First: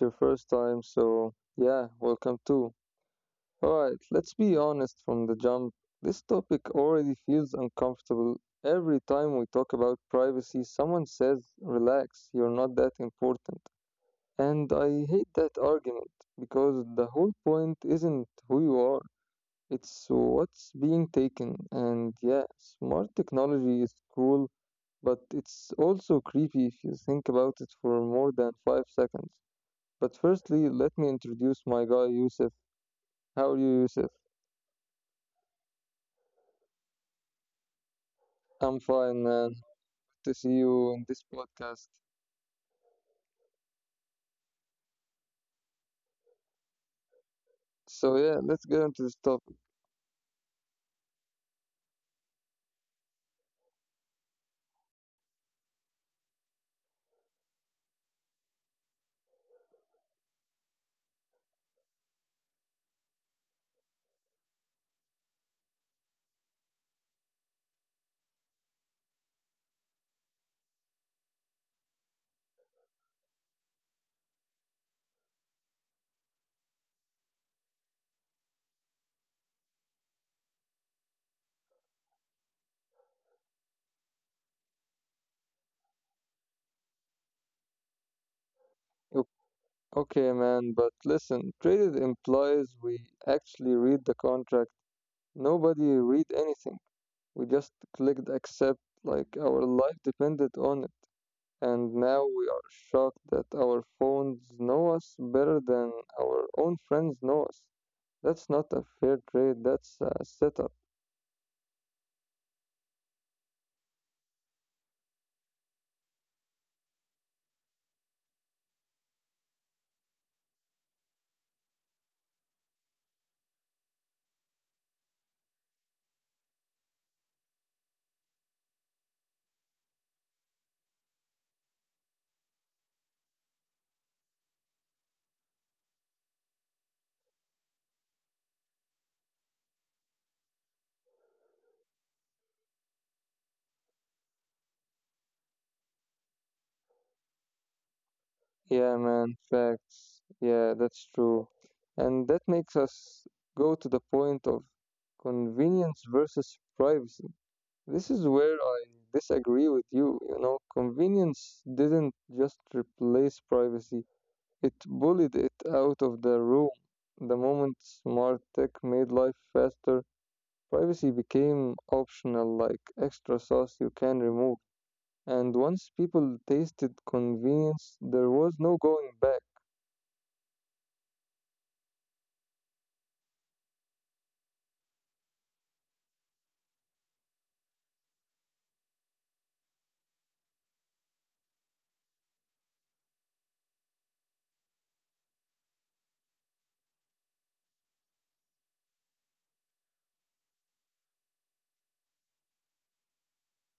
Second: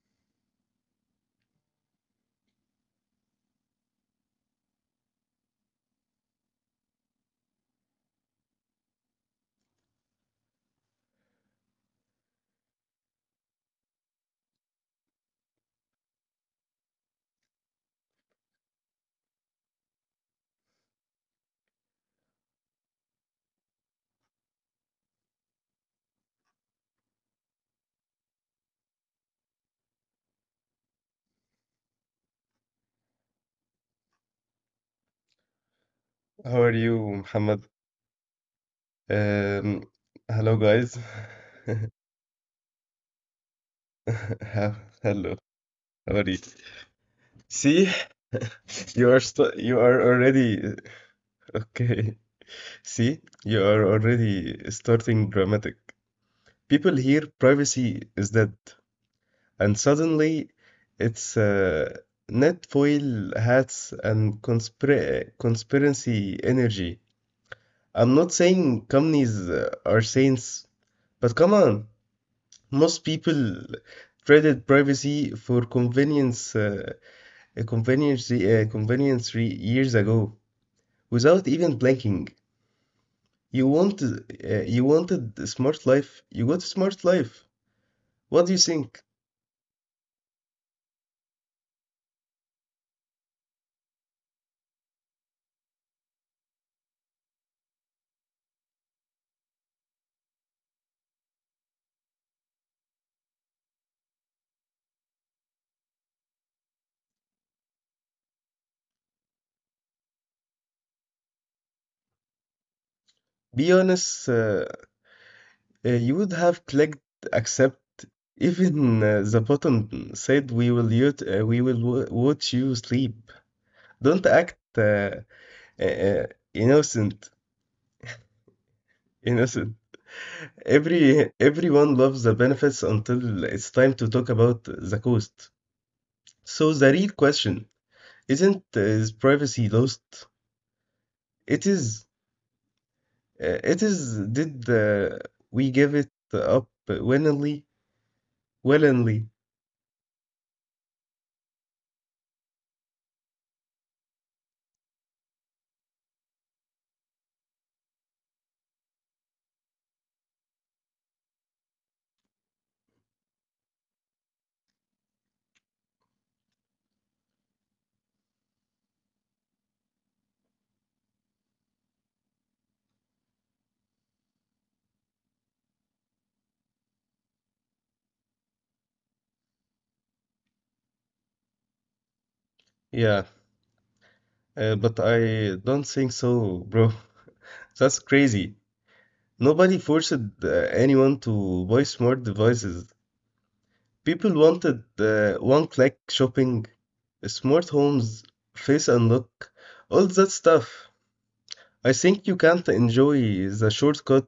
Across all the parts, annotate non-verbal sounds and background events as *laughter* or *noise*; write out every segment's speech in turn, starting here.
your first time, so yeah, welcome too. Alright, let's be honest from the jump. This topic already feels uncomfortable. Every time we talk about privacy, someone says, relax, you're not that important. And I hate that argument because the whole point isn't who you are, it's what's being taken. And yeah, smart technology is cool, but it's also creepy if you think about it for more than five seconds. But firstly, let me introduce my guy Yusuf. How are you, Yusuf? How are you, Muhammad? I'm fine, Um, man. Good Hello, to see guys. you in this *laughs* podcast. How- Hello, how are you? See, So yeah, *laughs* let's get into this you are topic. already *laughs* okay. See, you are already starting dramatic. People hear privacy is dead, and suddenly it's net foil hats and conspiracy energy. I'm not saying companies are saints, but come on. Most people traded privacy for convenience, years ago, without even blinking. You wanted a smart life. You got a smart life. What do you think? O- Okay, man, but listen, traded implies we actually read the contract. Nobody read anything. We just clicked accept like our life depended on it. And now we are shocked that our phones know us better than our own friends know us. That's not a fair trade, that's a setup. Be honest. You would have clicked accept. Even the button said, "We will, we will watch you sleep." Don't act uh, uh, innocent. Innocent. Everyone loves the benefits until it's time to talk about the cost. So the real question isn't is privacy lost? It is. It is. Did we give it up willingly? Willingly. Yeah, man, facts. Yeah, that's true. And that makes us go to the point of convenience versus privacy. This is where I disagree with you. You know, convenience didn't just replace privacy, it bullied it out of the room. The moment smart tech made life faster, privacy became optional, like extra sauce you can remove. And once people tasted convenience, there was no going back. Yeah. But I don't think so, bro. *laughs* That's crazy. Nobody forced anyone to buy smart devices. People wanted one-click shopping, smart homes, face unlock, all that stuff. I think you can't enjoy the shortcut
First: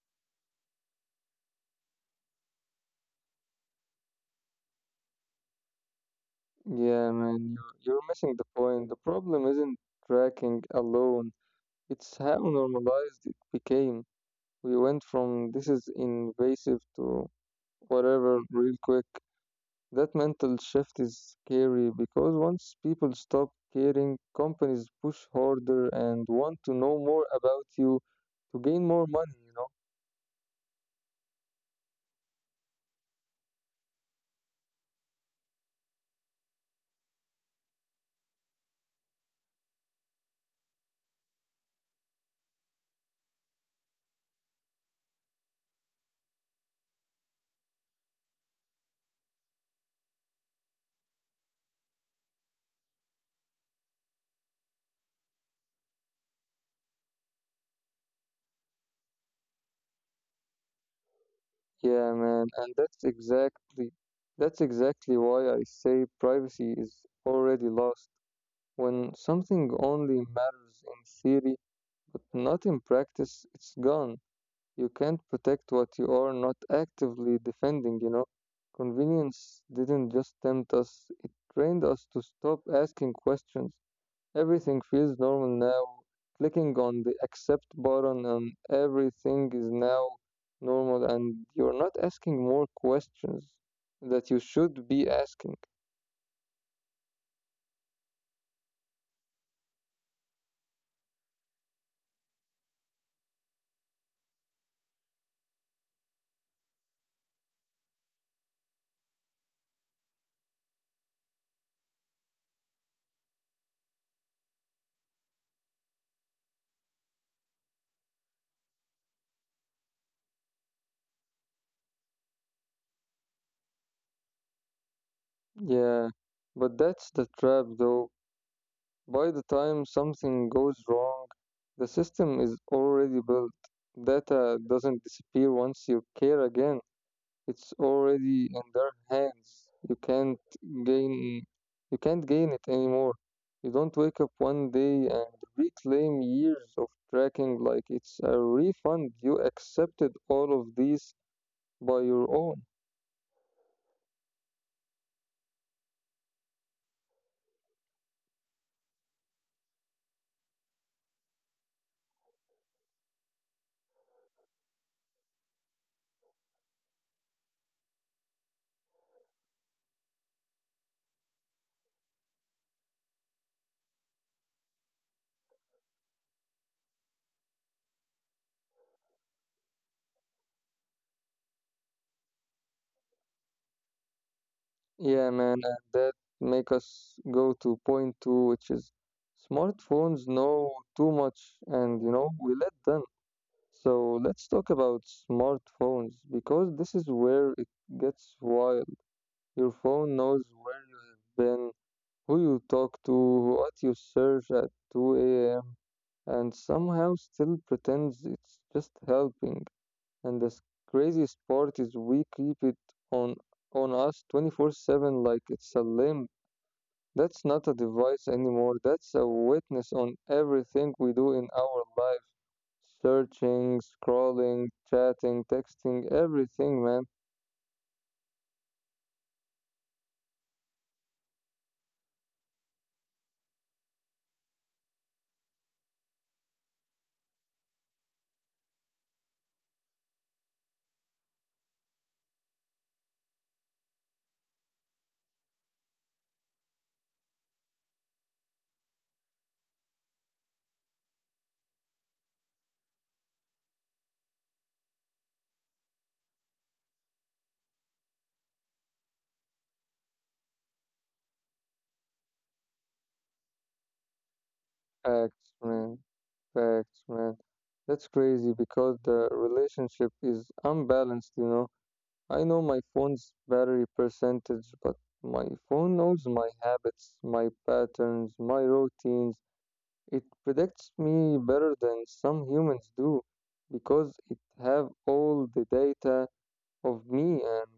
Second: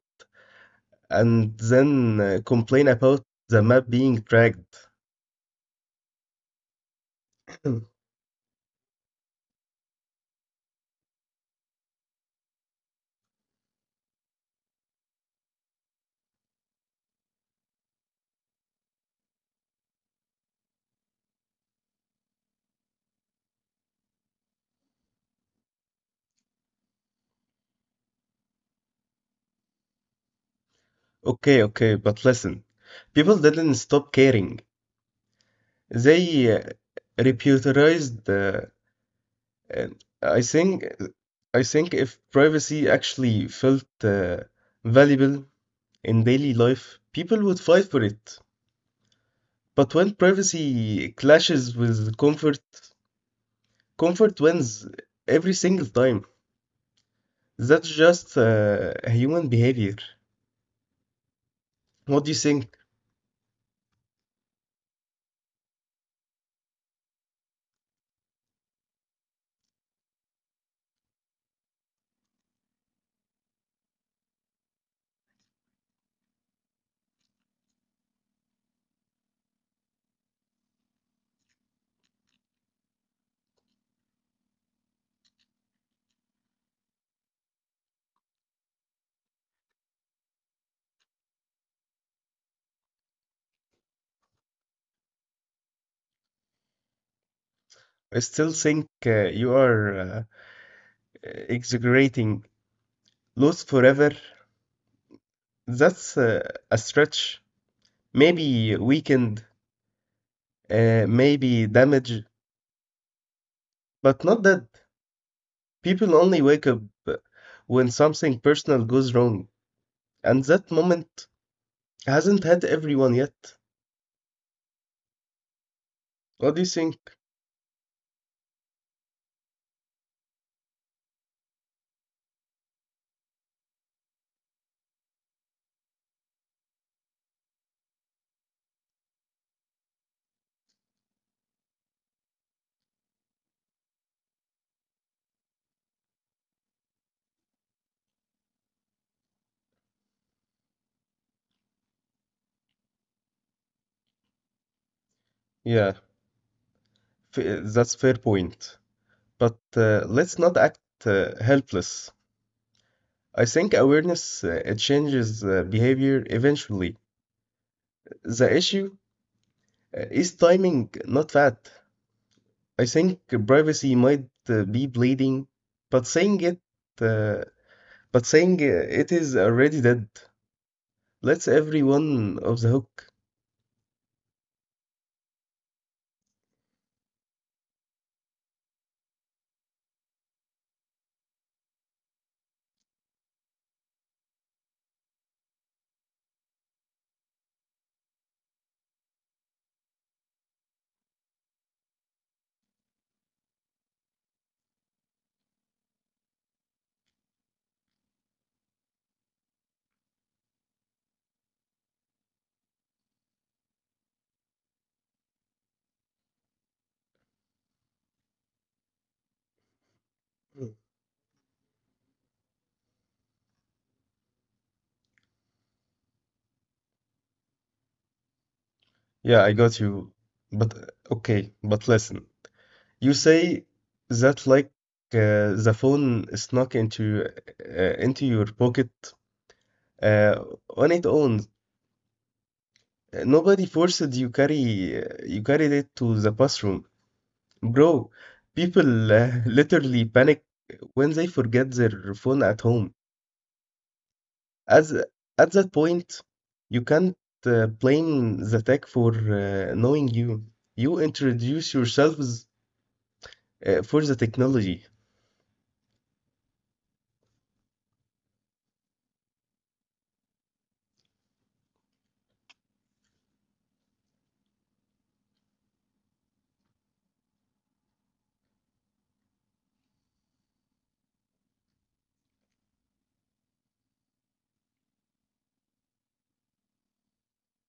and then complain about the map being dragged. Yeah, man, you're, *clears throat* you're missing the point. The problem isn't tracking alone, it's how normalized it became. We went from this is invasive to whatever real quick. That mental shift is scary because once people stop caring, companies push harder and want to know more about you to gain more money, you know? Okay, okay, but listen. People didn't stop caring. They repudiated. And I think, I think if privacy actually felt valuable in daily life, people would fight for it. But when privacy clashes with comfort, comfort wins every single time. That's just a human behavior. What Yeah, do you man, think? and that's exactly why I say privacy is already lost. When something only matters in theory but not in practice, it's gone. You can't protect what you are not actively defending, you know. Convenience didn't just tempt us, it trained us to stop asking questions. Everything feels normal now. Clicking on the accept button and everything is now normal, and you're not asking more questions that you should be asking. I still think you are exaggerating. Lost forever? That's a stretch. Maybe weakened, maybe damaged, but not that. People only wake up when something personal goes wrong, and that moment hasn't had everyone yet. Yeah, What do you but that's think? the trap though. By the time something goes wrong, the system is already built. Data doesn't disappear once you care again. It's already in their hands. Gain you can't gain it anymore. You don't wake up one day and reclaim years of tracking like it's a refund. You accepted all of these by your own. Yeah, that's fair point. But let's not act helpless. I think awareness it changes behavior eventually. The issue is timing, not that. I think privacy might be bleeding, but uh, but saying it is already dead. Let's everyone off the hook. Yeah, man, and that make us go to point two, which is smartphones know too much, and you know we let them. So let's talk about smartphones because this is where it gets wild. Your phone knows where you have been, who you talk to, what you search at 2 a.m., and somehow still pretends it's just helping. And craziest part is we keep it on on us 24/7 like it's a limb that's not a device anymore, that's a witness on Mm. everything we do in our life. Searching, scrolling, chatting, texting, everything, man. Yeah, I got you. But Okay, but listen. You say that like the phone snuck into your pocket uh, on its own. Nobody forced you carried it to the bathroom, bro. People *laughs* literally panic when they forget their phone at home. As at that point, you can't blame the tech for knowing you. You introduce yourselves for the technology. Facts, man. Facts, man. That's crazy because the relationship is unbalanced, you know. I know my phone's battery percentage, but my phone knows my habits, my patterns, my routines. It predicts me better than some humans do because it have all the data of me and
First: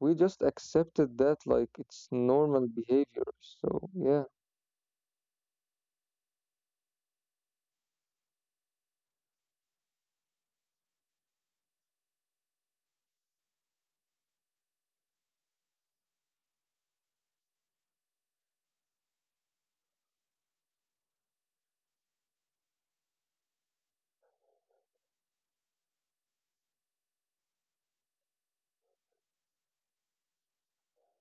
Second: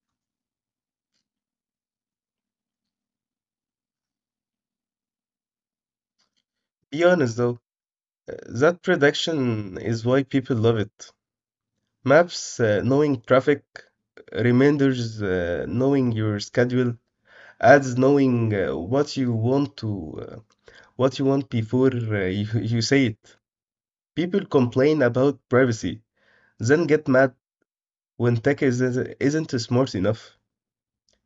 we just accepted that like it's normal behavior. So yeah. Be honest though, uh, that prediction is why people love it. Maps, knowing traffic, reminders, knowing your schedule, as knowing what you want before you, *laughs* you say it. People complain about privacy, then get mad when isn't smart enough.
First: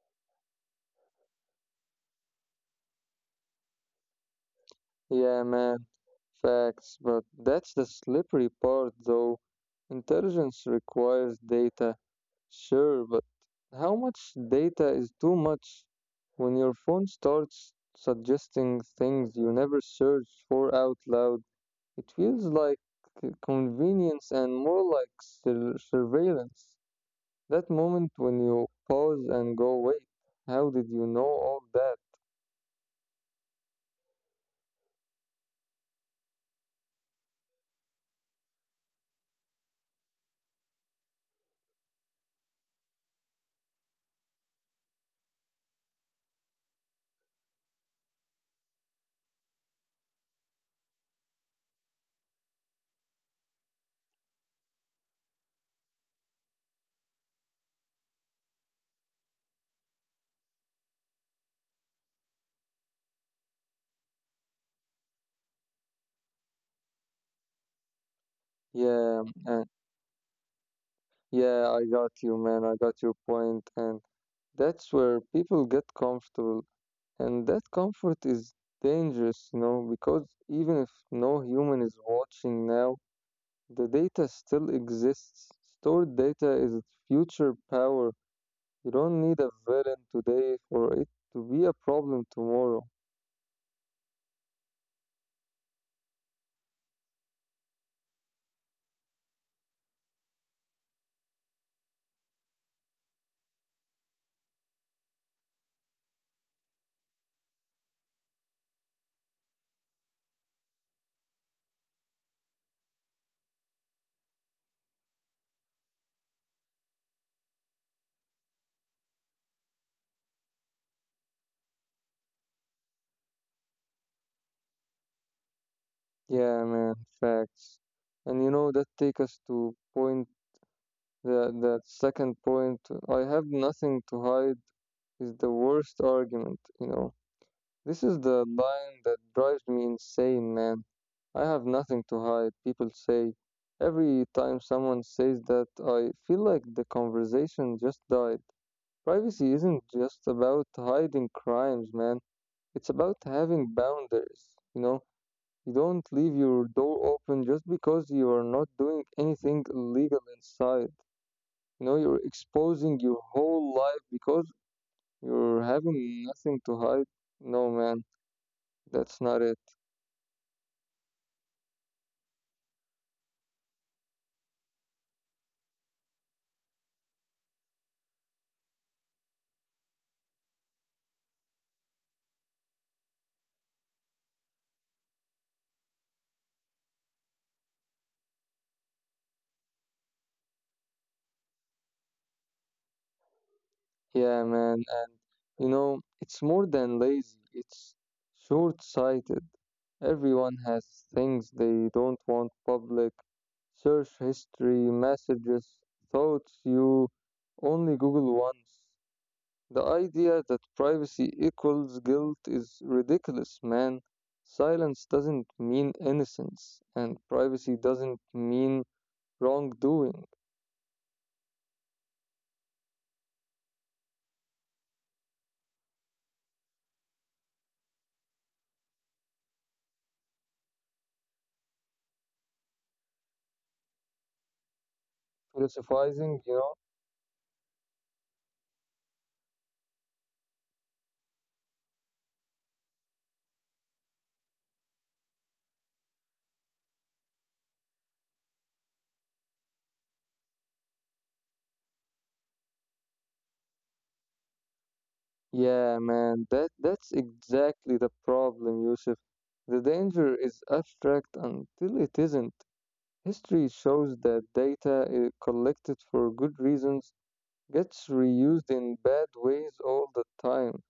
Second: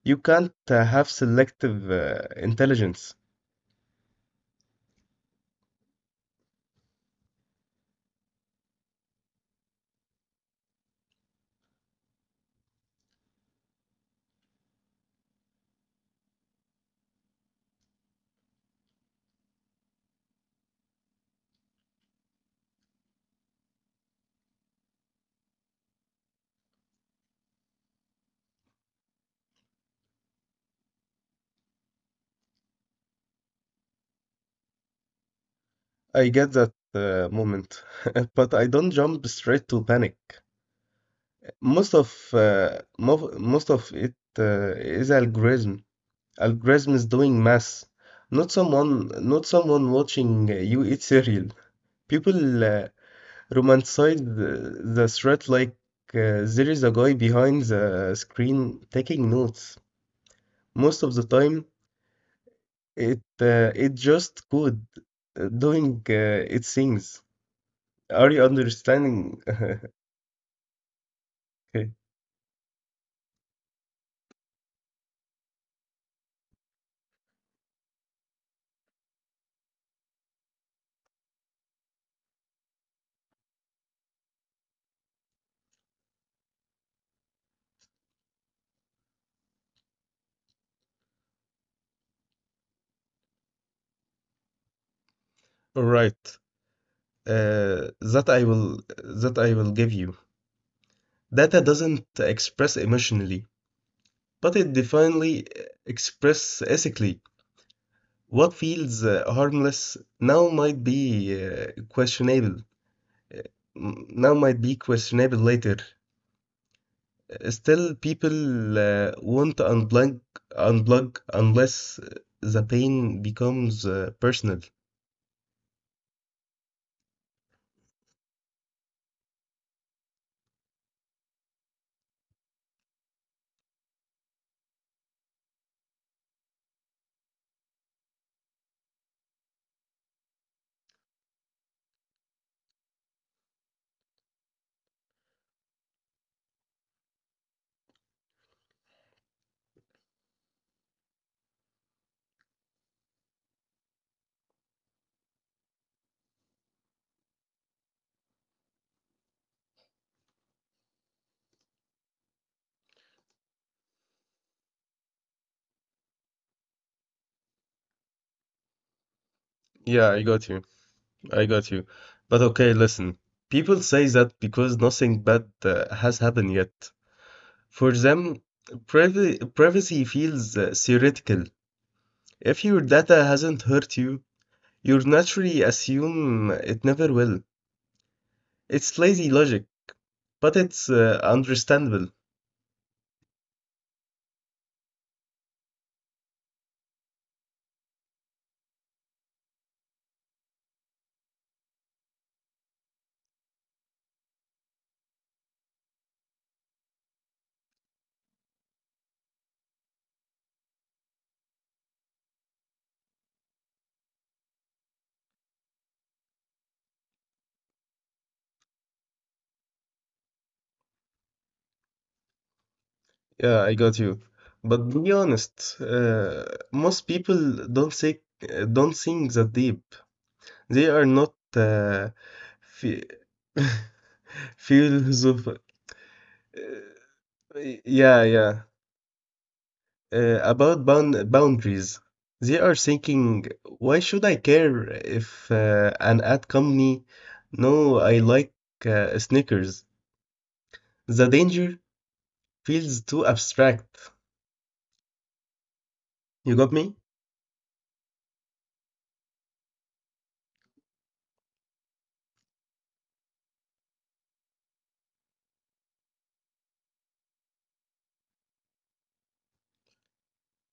You can't have selective intelligence. Yeah man, facts. But that's the slippery part though. Intelligence requires data, sure, but how much data is too much when your phone starts suggesting things you never searched for out loud? It feels like convenience and more like surveillance. That moment when you pause and go, wait, how did you know all that? I get that moment, *laughs* but I don't jump straight to panic. Most of it is algorithm. Algorithm is doing math, not someone watching you eat cereal. People romanticize the threat like there is a guy behind the screen taking notes. Most of the time, it it just code doing its things. Are you Yeah, understanding? *laughs* and yeah, I Okay. got you, man. I got your point, and that's where people get comfortable, and that comfort is dangerous, you know, because even if no human is watching now, the data still exists. Stored data is future power. You don't need a villain today for it to be a problem tomorrow. Right. Uh, that I will that I will give you. Data doesn't express emotionally, but it definitely express ethically. What feels harmless now might be uh, questionable. uh, questionable later. Still, people want to unplug unless the pain becomes personal. Yeah, man, facts. And you know, that take us to point the that second point. I have nothing to hide is the worst argument, you know. This is the line that drives me insane, man. I have nothing to hide, people say. Every time someone says that, I feel like the conversation just died. Privacy isn't just about hiding crimes, man. It's about having boundaries. You know, you don't leave your door open just because you are not doing anything illegal inside. You know, you're exposing your whole life because you're having nothing to hide. No, man, that's not it. Yeah, I got you. I got you. But okay, listen. People say that because nothing bad has happened yet. For them, privacy feels theoretical. If your data hasn't hurt you, you naturally assume it never will. It's lazy logic, but it's understandable. Yeah, man, and you know, it's more than lazy, it's short sighted. Everyone has things they don't want public. Search history, messages, thoughts you only Google once. The idea that privacy equals guilt is ridiculous, man. Silence doesn't mean innocence, and privacy doesn't mean wrongdoing. Yeah, I got you. But be honest, most people don't say don't think that deep. They are not phi- *laughs* philosoph- Philosophizing, you know. uh, yeah, yeah. About boundaries. They are thinking, why should I care if an ad company? No, I like sneakers. The danger feels too abstract. Yeah, man, You that got me? that's exactly the problem, Yusuf. The danger is abstract until it isn't. History shows that data collected for good reasons gets reused in bad ways all the time.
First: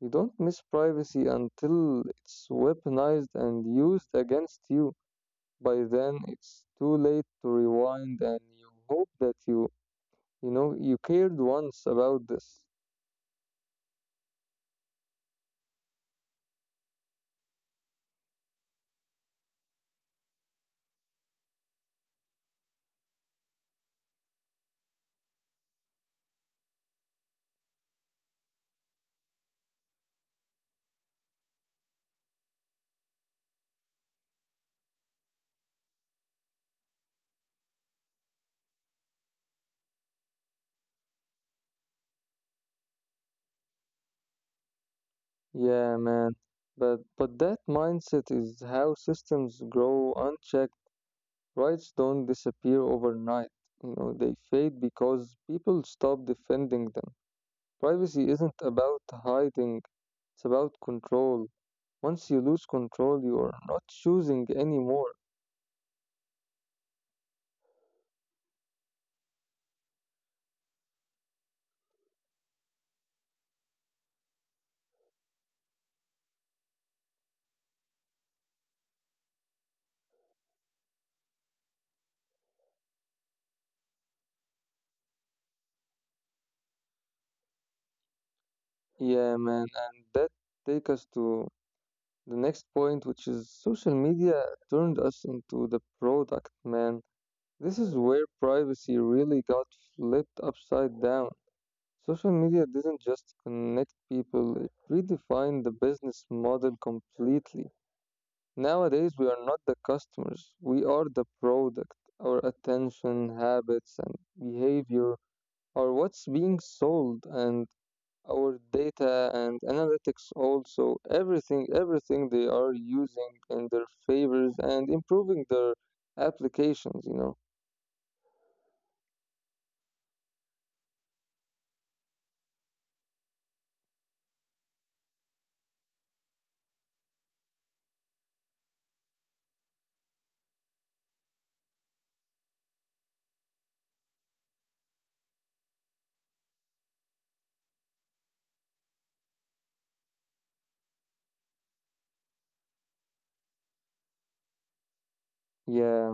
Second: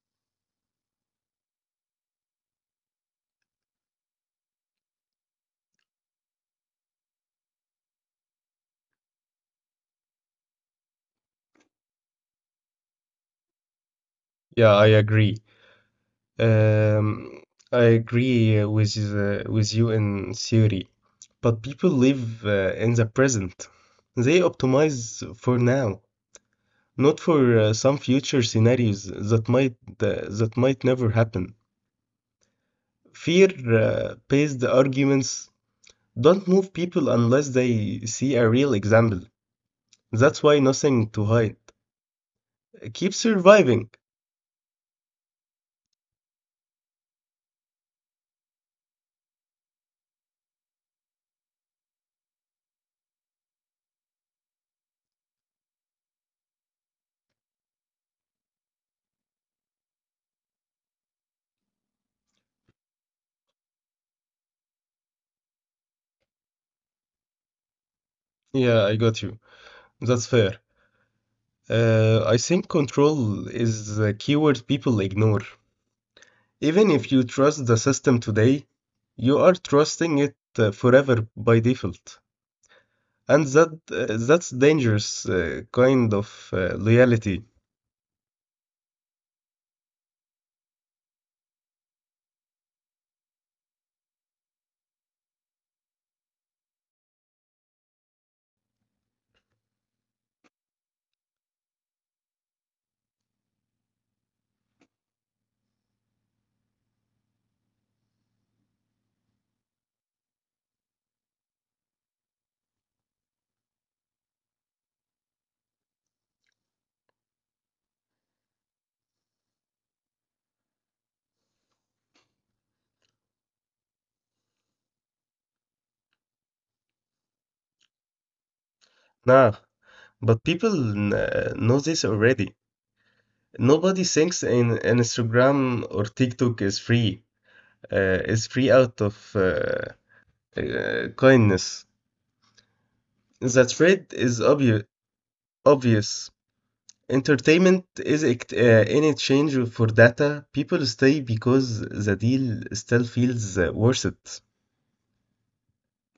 You don't miss privacy until it's weaponized and used against you. By then, it's too late to rewind, and you hope that you know, you cared once about this. Yeah, I agree. Um, I agree with you in theory, but people live in the present. They optimize for now, not for some future scenarios that might never happen. Fear-based arguments don't move people unless they see a real example. That's why nothing to hide keep surviving. Yeah, man. But that mindset is how systems grow unchecked. Rights don't disappear overnight. You know, they fade because people stop defending them. Privacy isn't about hiding, it's about control. Once you lose control, you are not choosing anymore. Yeah, I got you. That's fair. I think control is the keyword people ignore. Even if you trust the system today, you are trusting it forever by default. And that's dangerous kind of loyalty. Yeah, man, and that take us to the next point, which is social media turned us into the product, man. This is where privacy really got flipped upside down. Social media didn't just connect people, it redefined the business model completely. Nowadays, we are not the customers, we are the product. Our attention, habits, and behavior are what's being sold, and our data and analytics also everything they are using in their favors and improving their applications, you know. Nah, but people know this already. Nobody thinks in Instagram or TikTok is free. Is free out of kindness. That trade is obvious. Entertainment is in exchange for data. People stay because the deal still feels worth it. Yeah.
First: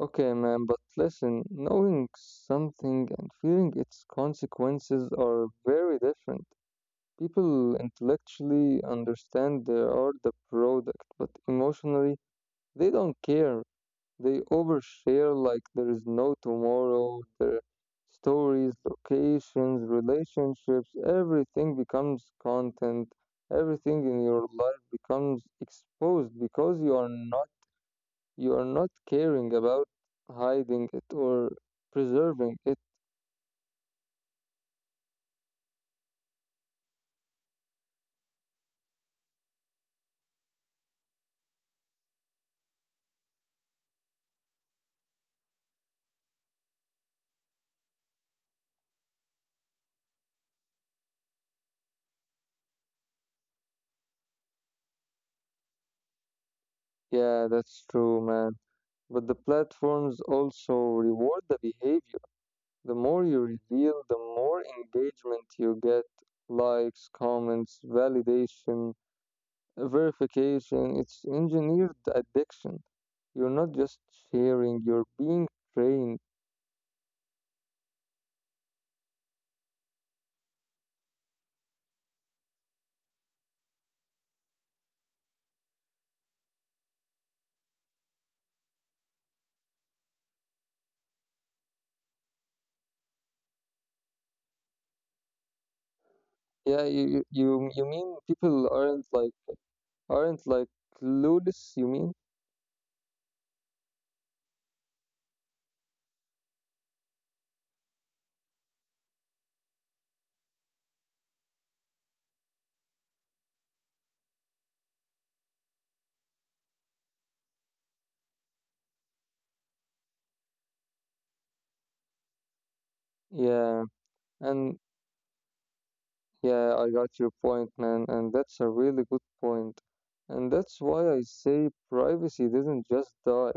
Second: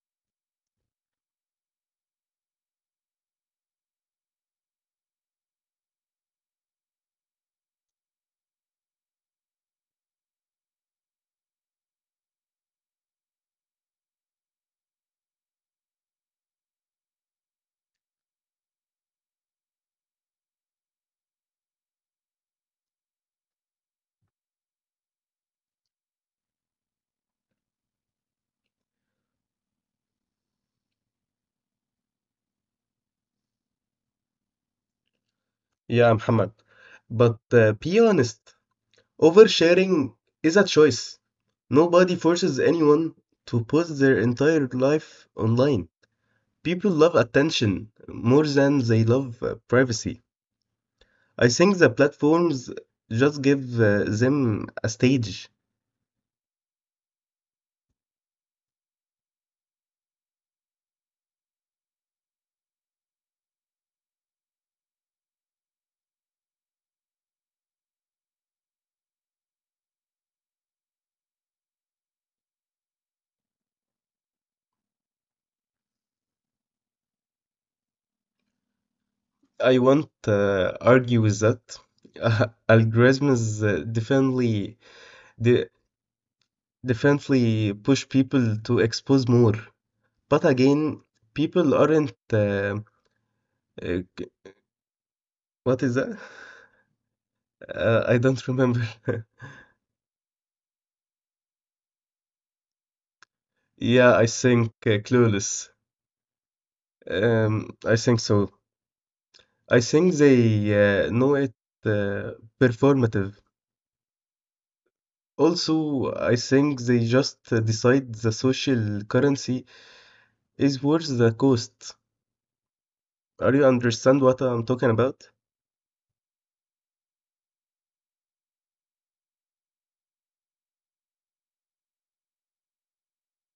Okay, man, but listen, knowing something and feeling its consequences are very different. People intellectually understand they are the product, but emotionally, they don't care. They overshare like there is no tomorrow. Their stories, locations, relationships, everything becomes content. Everything in your life becomes exposed because you are not caring about hiding it or preserving it. Yeah, Muhammad. But be honest, oversharing is a choice. Nobody forces anyone to post their entire life online. People love attention more than they love privacy. I think the platforms just give them a stage. Yeah, that's true, man. But the platforms also reward the behavior. The more you reveal, the more engagement you get: likes, comments, validation, verification. It's engineered addiction. You're not just sharing, you're being trained. I won't argue with that. *laughs* Algorithms de- definitely push people to expose more. But again, people aren't c- what is that? Yeah, you, you, you I mean don't remember. people *laughs* aren't like clueless, you mean? Yeah, I think clueless. I think so. I think they know it uh, performative. Also, I think they just decide the social currency is worth the cost. Are you Yeah. understand what I'm And talking about? yeah, I got your point, man, and that's a really good point. And that's why I say privacy didn't just die,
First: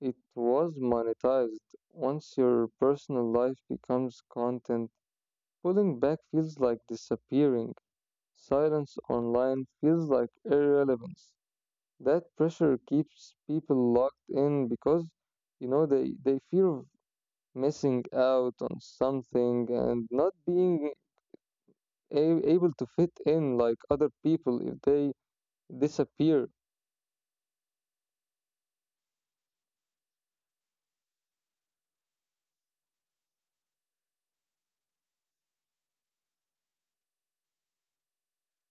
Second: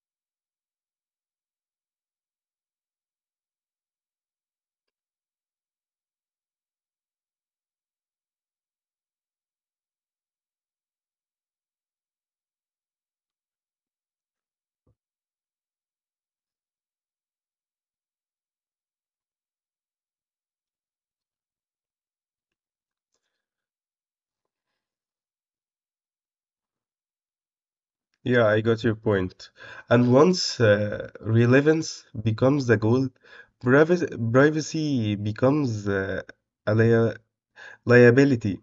it was monetized. Once your personal life becomes content, pulling back feels like disappearing. Silence online feels like irrelevance. That pressure keeps people locked in because, you know, they fear of missing out on something and not being able to fit in like other people if they disappear. Yeah, I got your point. And once relevance becomes the goal, privacy, privacy becomes a lia- liability.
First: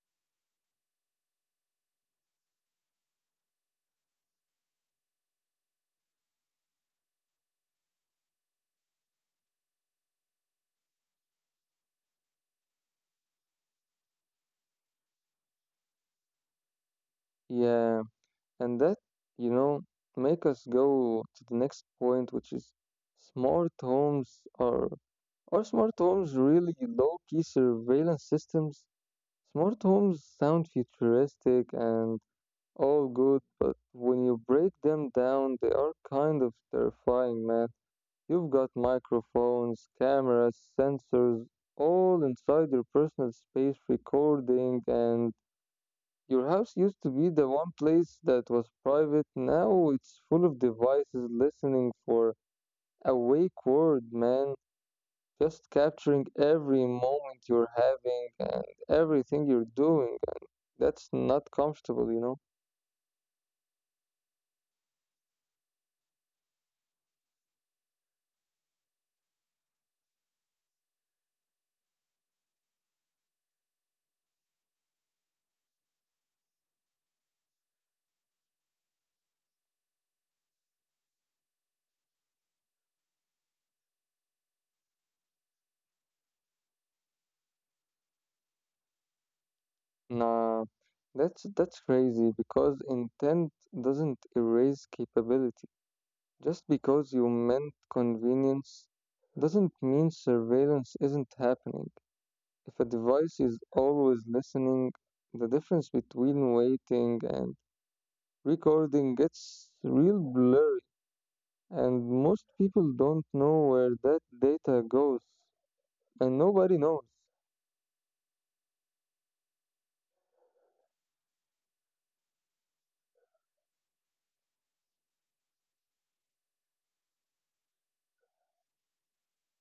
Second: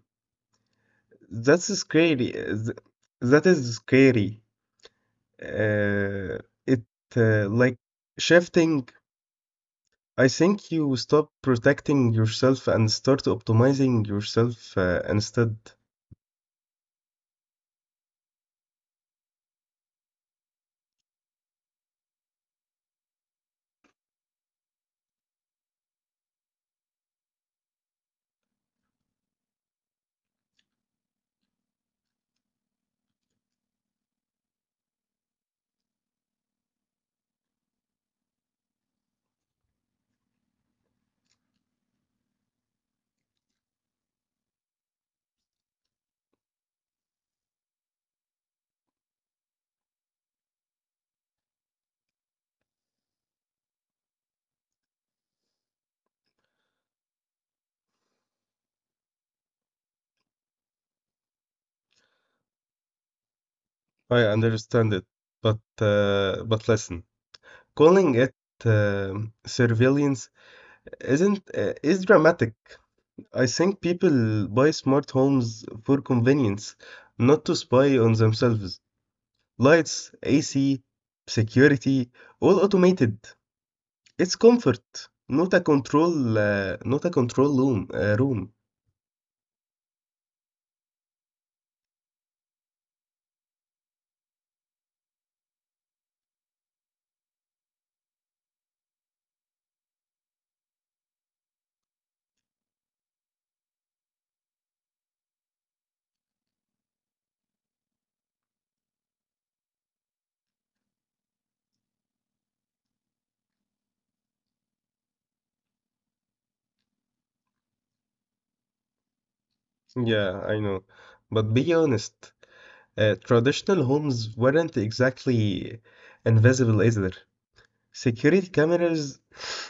That's scary. That is scary. Uh, it like shifting. I think you stop protecting yourself and start optimizing yourself instead. Yeah, and that, you know, make us go to the next point, which is smart homes are smart homes really low-key surveillance systems? Smart homes sound futuristic and all good, but when you break them down, they are kind of terrifying, man. You've got microphones, cameras, sensors, all inside your personal space recording, and your house used to be the one place that was private. Now it's full of devices listening for a wake word, man. Just capturing every moment you're having and everything you're doing. That's not comfortable, you know? I understand it, but but listen. Calling it surveillance isn't is dramatic. I think people buy smart homes for convenience, not to spy on themselves. Lights, AC, security, all automated. It's comfort, not a control, not a control room. Nah, that's crazy because intent doesn't erase capability. Just because you meant convenience doesn't mean surveillance isn't happening. If a device is always listening, the difference between waiting and recording gets real blurry, and most people don't know where that data goes, and nobody knows. Yeah, I know. But be honest, traditional homes weren't exactly invisible either. Security cameras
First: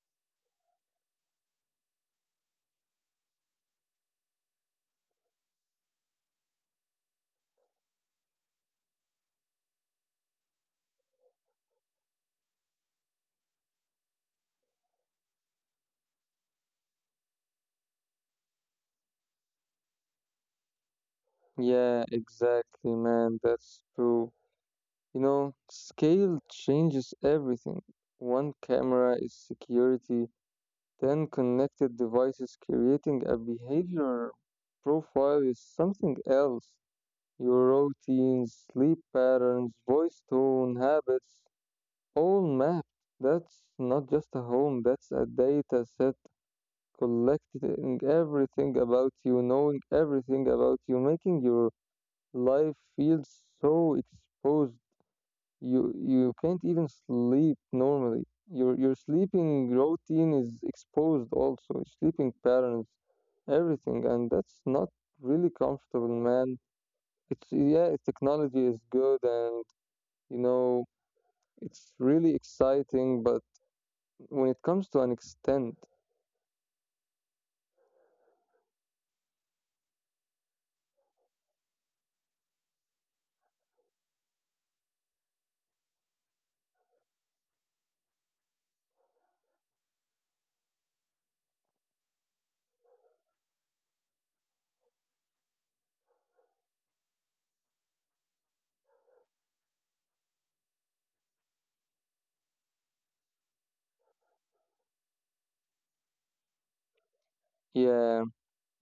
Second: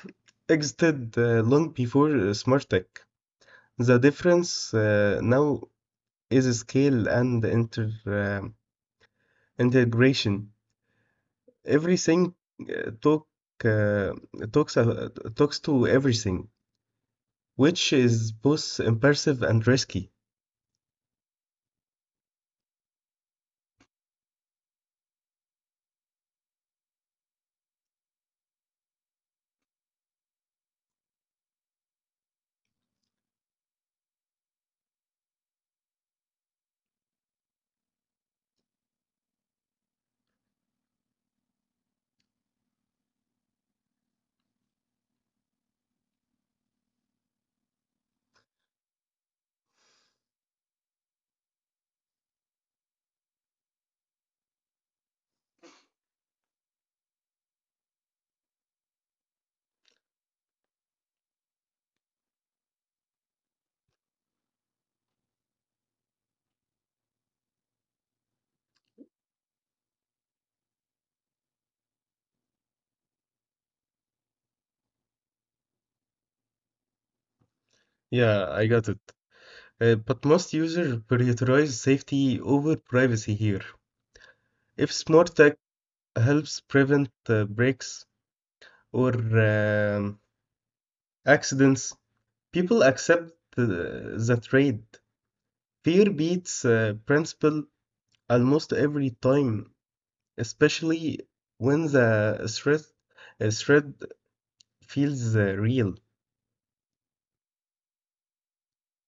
*laughs* existed long before smart tech. The difference now is scale and integration. Everything uh, talk uh, talks uh, talks to everything, which is both impressive and risky. Yeah, exactly, man. That's true. You know, scale changes everything. One camera is security. Then connected devices creating a behavior profile is something else. Your routines, sleep patterns, voice tone, habits, all mapped. That's not just a home, that's a data set collecting everything about you, knowing everything about you, making your life feel so exposed you can't even sleep normally. Your sleeping routine is exposed also, your sleeping patterns, everything, and that's not really comfortable, man. It's yeah, technology is good and you know it's really exciting, but when it comes to an extent, Yeah, I got it. But most users prioritize safety over privacy here. If smart tech helps prevent breaks or um accidents, people accept the trade. Fear beats principle almost every time, especially when threat feels real. yeah,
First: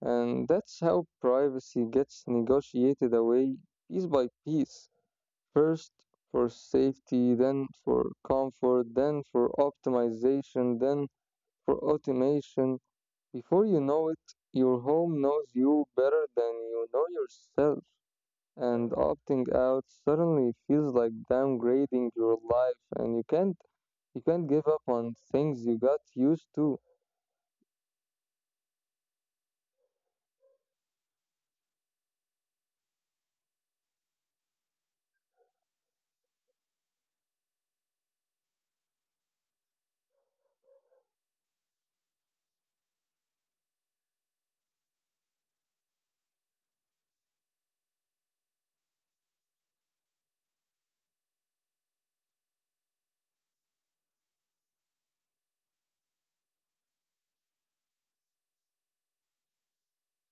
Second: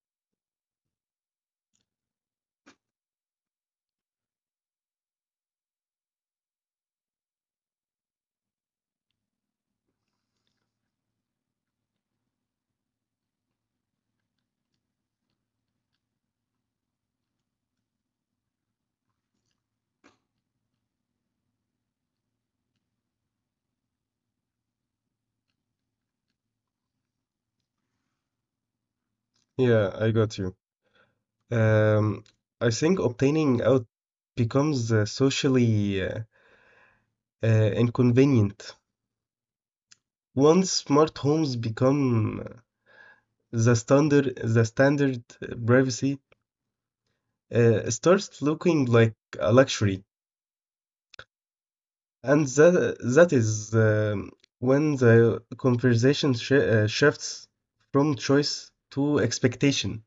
and that's how privacy gets negotiated away piece by piece. First for safety, then for comfort, then for optimization, then for automation. Before you know it, your home knows you better than you know yourself. And opting out suddenly feels like downgrading your life and you can't give up on things you got used to. Yeah, I got you. Um, I think obtaining out becomes socially inconvenient. Once smart homes become the standard, privacy starts looking like a luxury. And that is when the conversation shifts from choice to expectation.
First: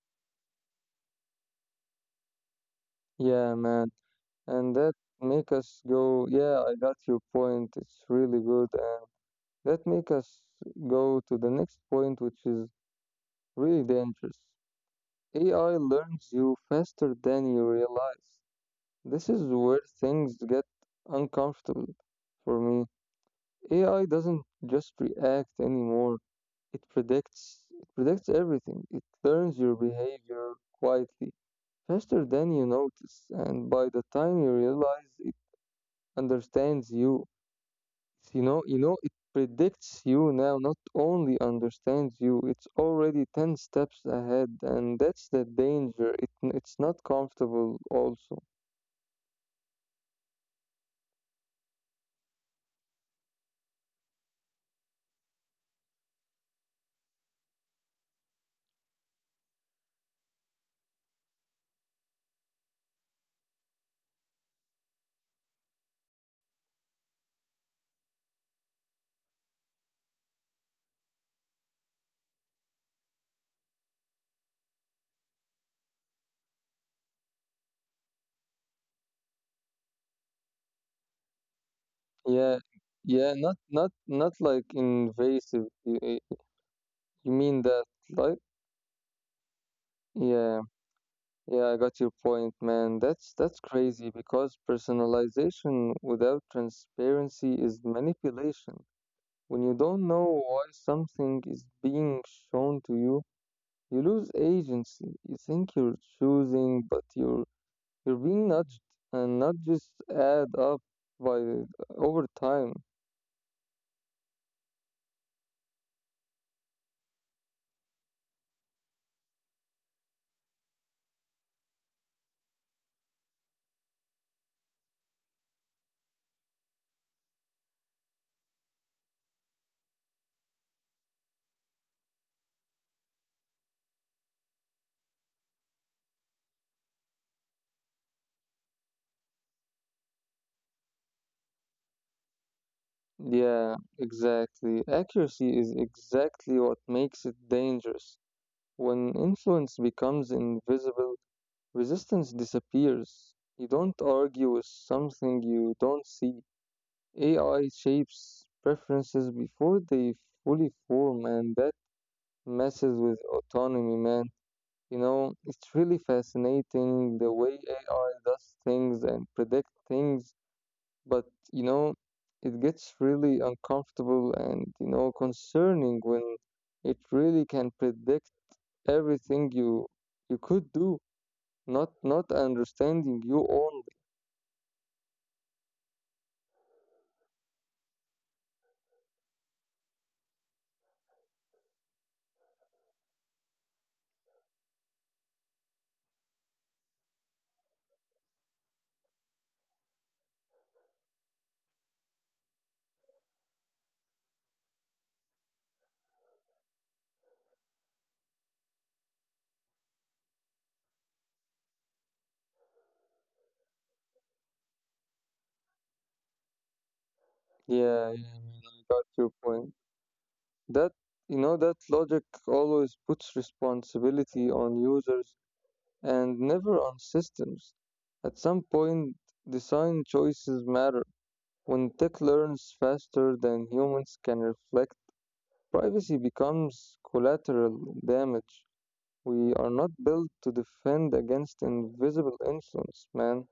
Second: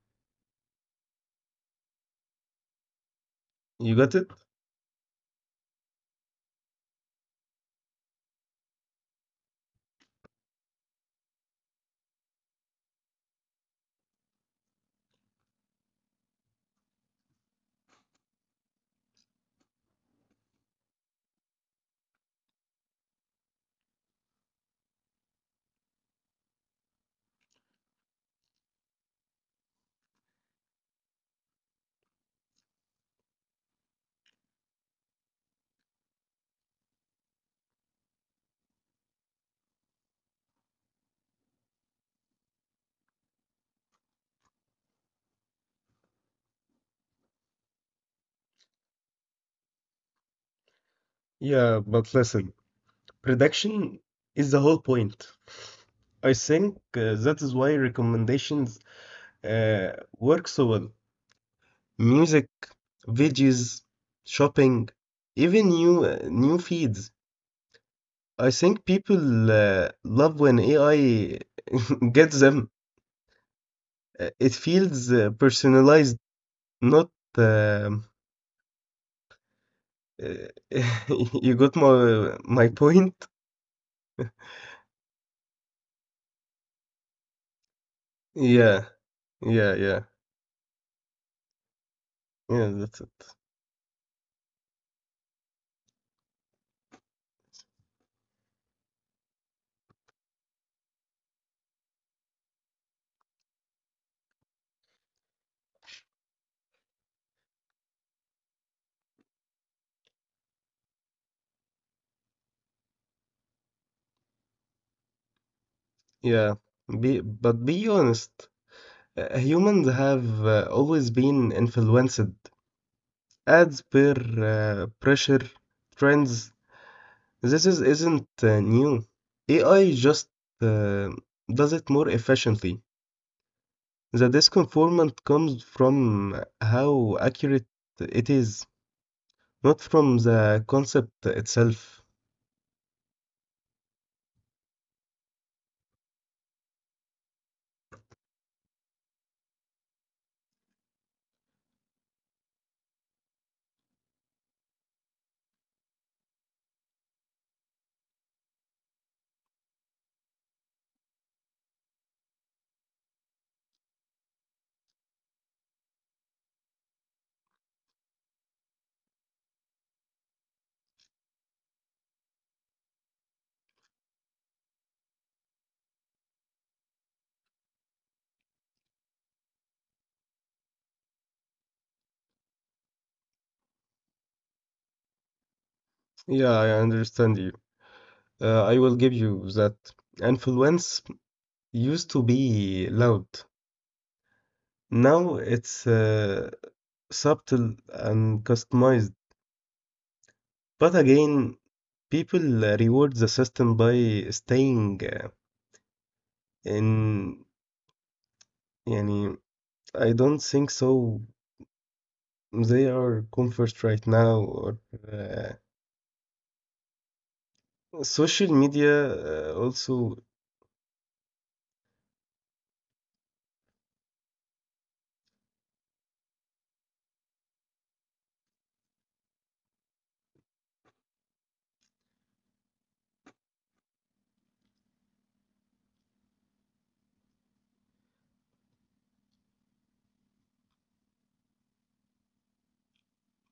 Yeah, man. You got it? And that make us go, yeah, I got your point. It's really good. And that make us go to the next point, which is really dangerous. AI learns you faster than you realize. This is where things get uncomfortable for me. AI doesn't just react anymore. It predicts everything. It learns your behavior quietly, faster than you notice, and by the time you realize it understands you you know It predicts you now, not only understands you. It's already 10 steps ahead, and that's the danger. It's not comfortable also. Yeah, but listen, prediction is the whole point. I think that is why recommendations uh, work so well. Music, videos, shopping, even new feeds. I think people love when AI *laughs* gets them. It feels personalized. Not, um, uh, *laughs* you got Yeah, my point? yeah, not like invasive, you mean that, like, Yeah, yeah, yeah, yeah, yeah, I got your point, yeah, man. that's it. That's crazy because personalization without transparency is manipulation. When you don't know why something is being shown to you, you lose agency. You think you're choosing, but you're being nudged, and nudges add up by over time. Yeah, be but be honest, humans have always been influenced ads per pressure trends. This is isn't new. AI just uh, does it more efficiently. The disconformant comes from how accurate it is, not from the concept itself. Yeah, exactly. Accuracy is exactly what makes it dangerous. When influence becomes invisible, resistance disappears. You don't argue with something you don't see. AI shapes preferences before they fully form, and that messes with autonomy, man. You know, it's really fascinating the way AI does things and predict things, but you know, it gets really uncomfortable and, you know, concerning when it really can predict everything you could do, not understanding you own. Yeah, I understand you. I will give you that influence used to be loud. Now it's subtle and customized. But again, people reward the system by staying in. Yani, I don't think so. They are comfort right now, or uh, Yeah, yeah, social man, I media got your point. also. That, you know, that logic always puts responsibility on users and never on systems. At some point, design choices matter. When tech learns faster than humans can reflect, privacy becomes collateral damage. We are not built to defend against invisible influence, man.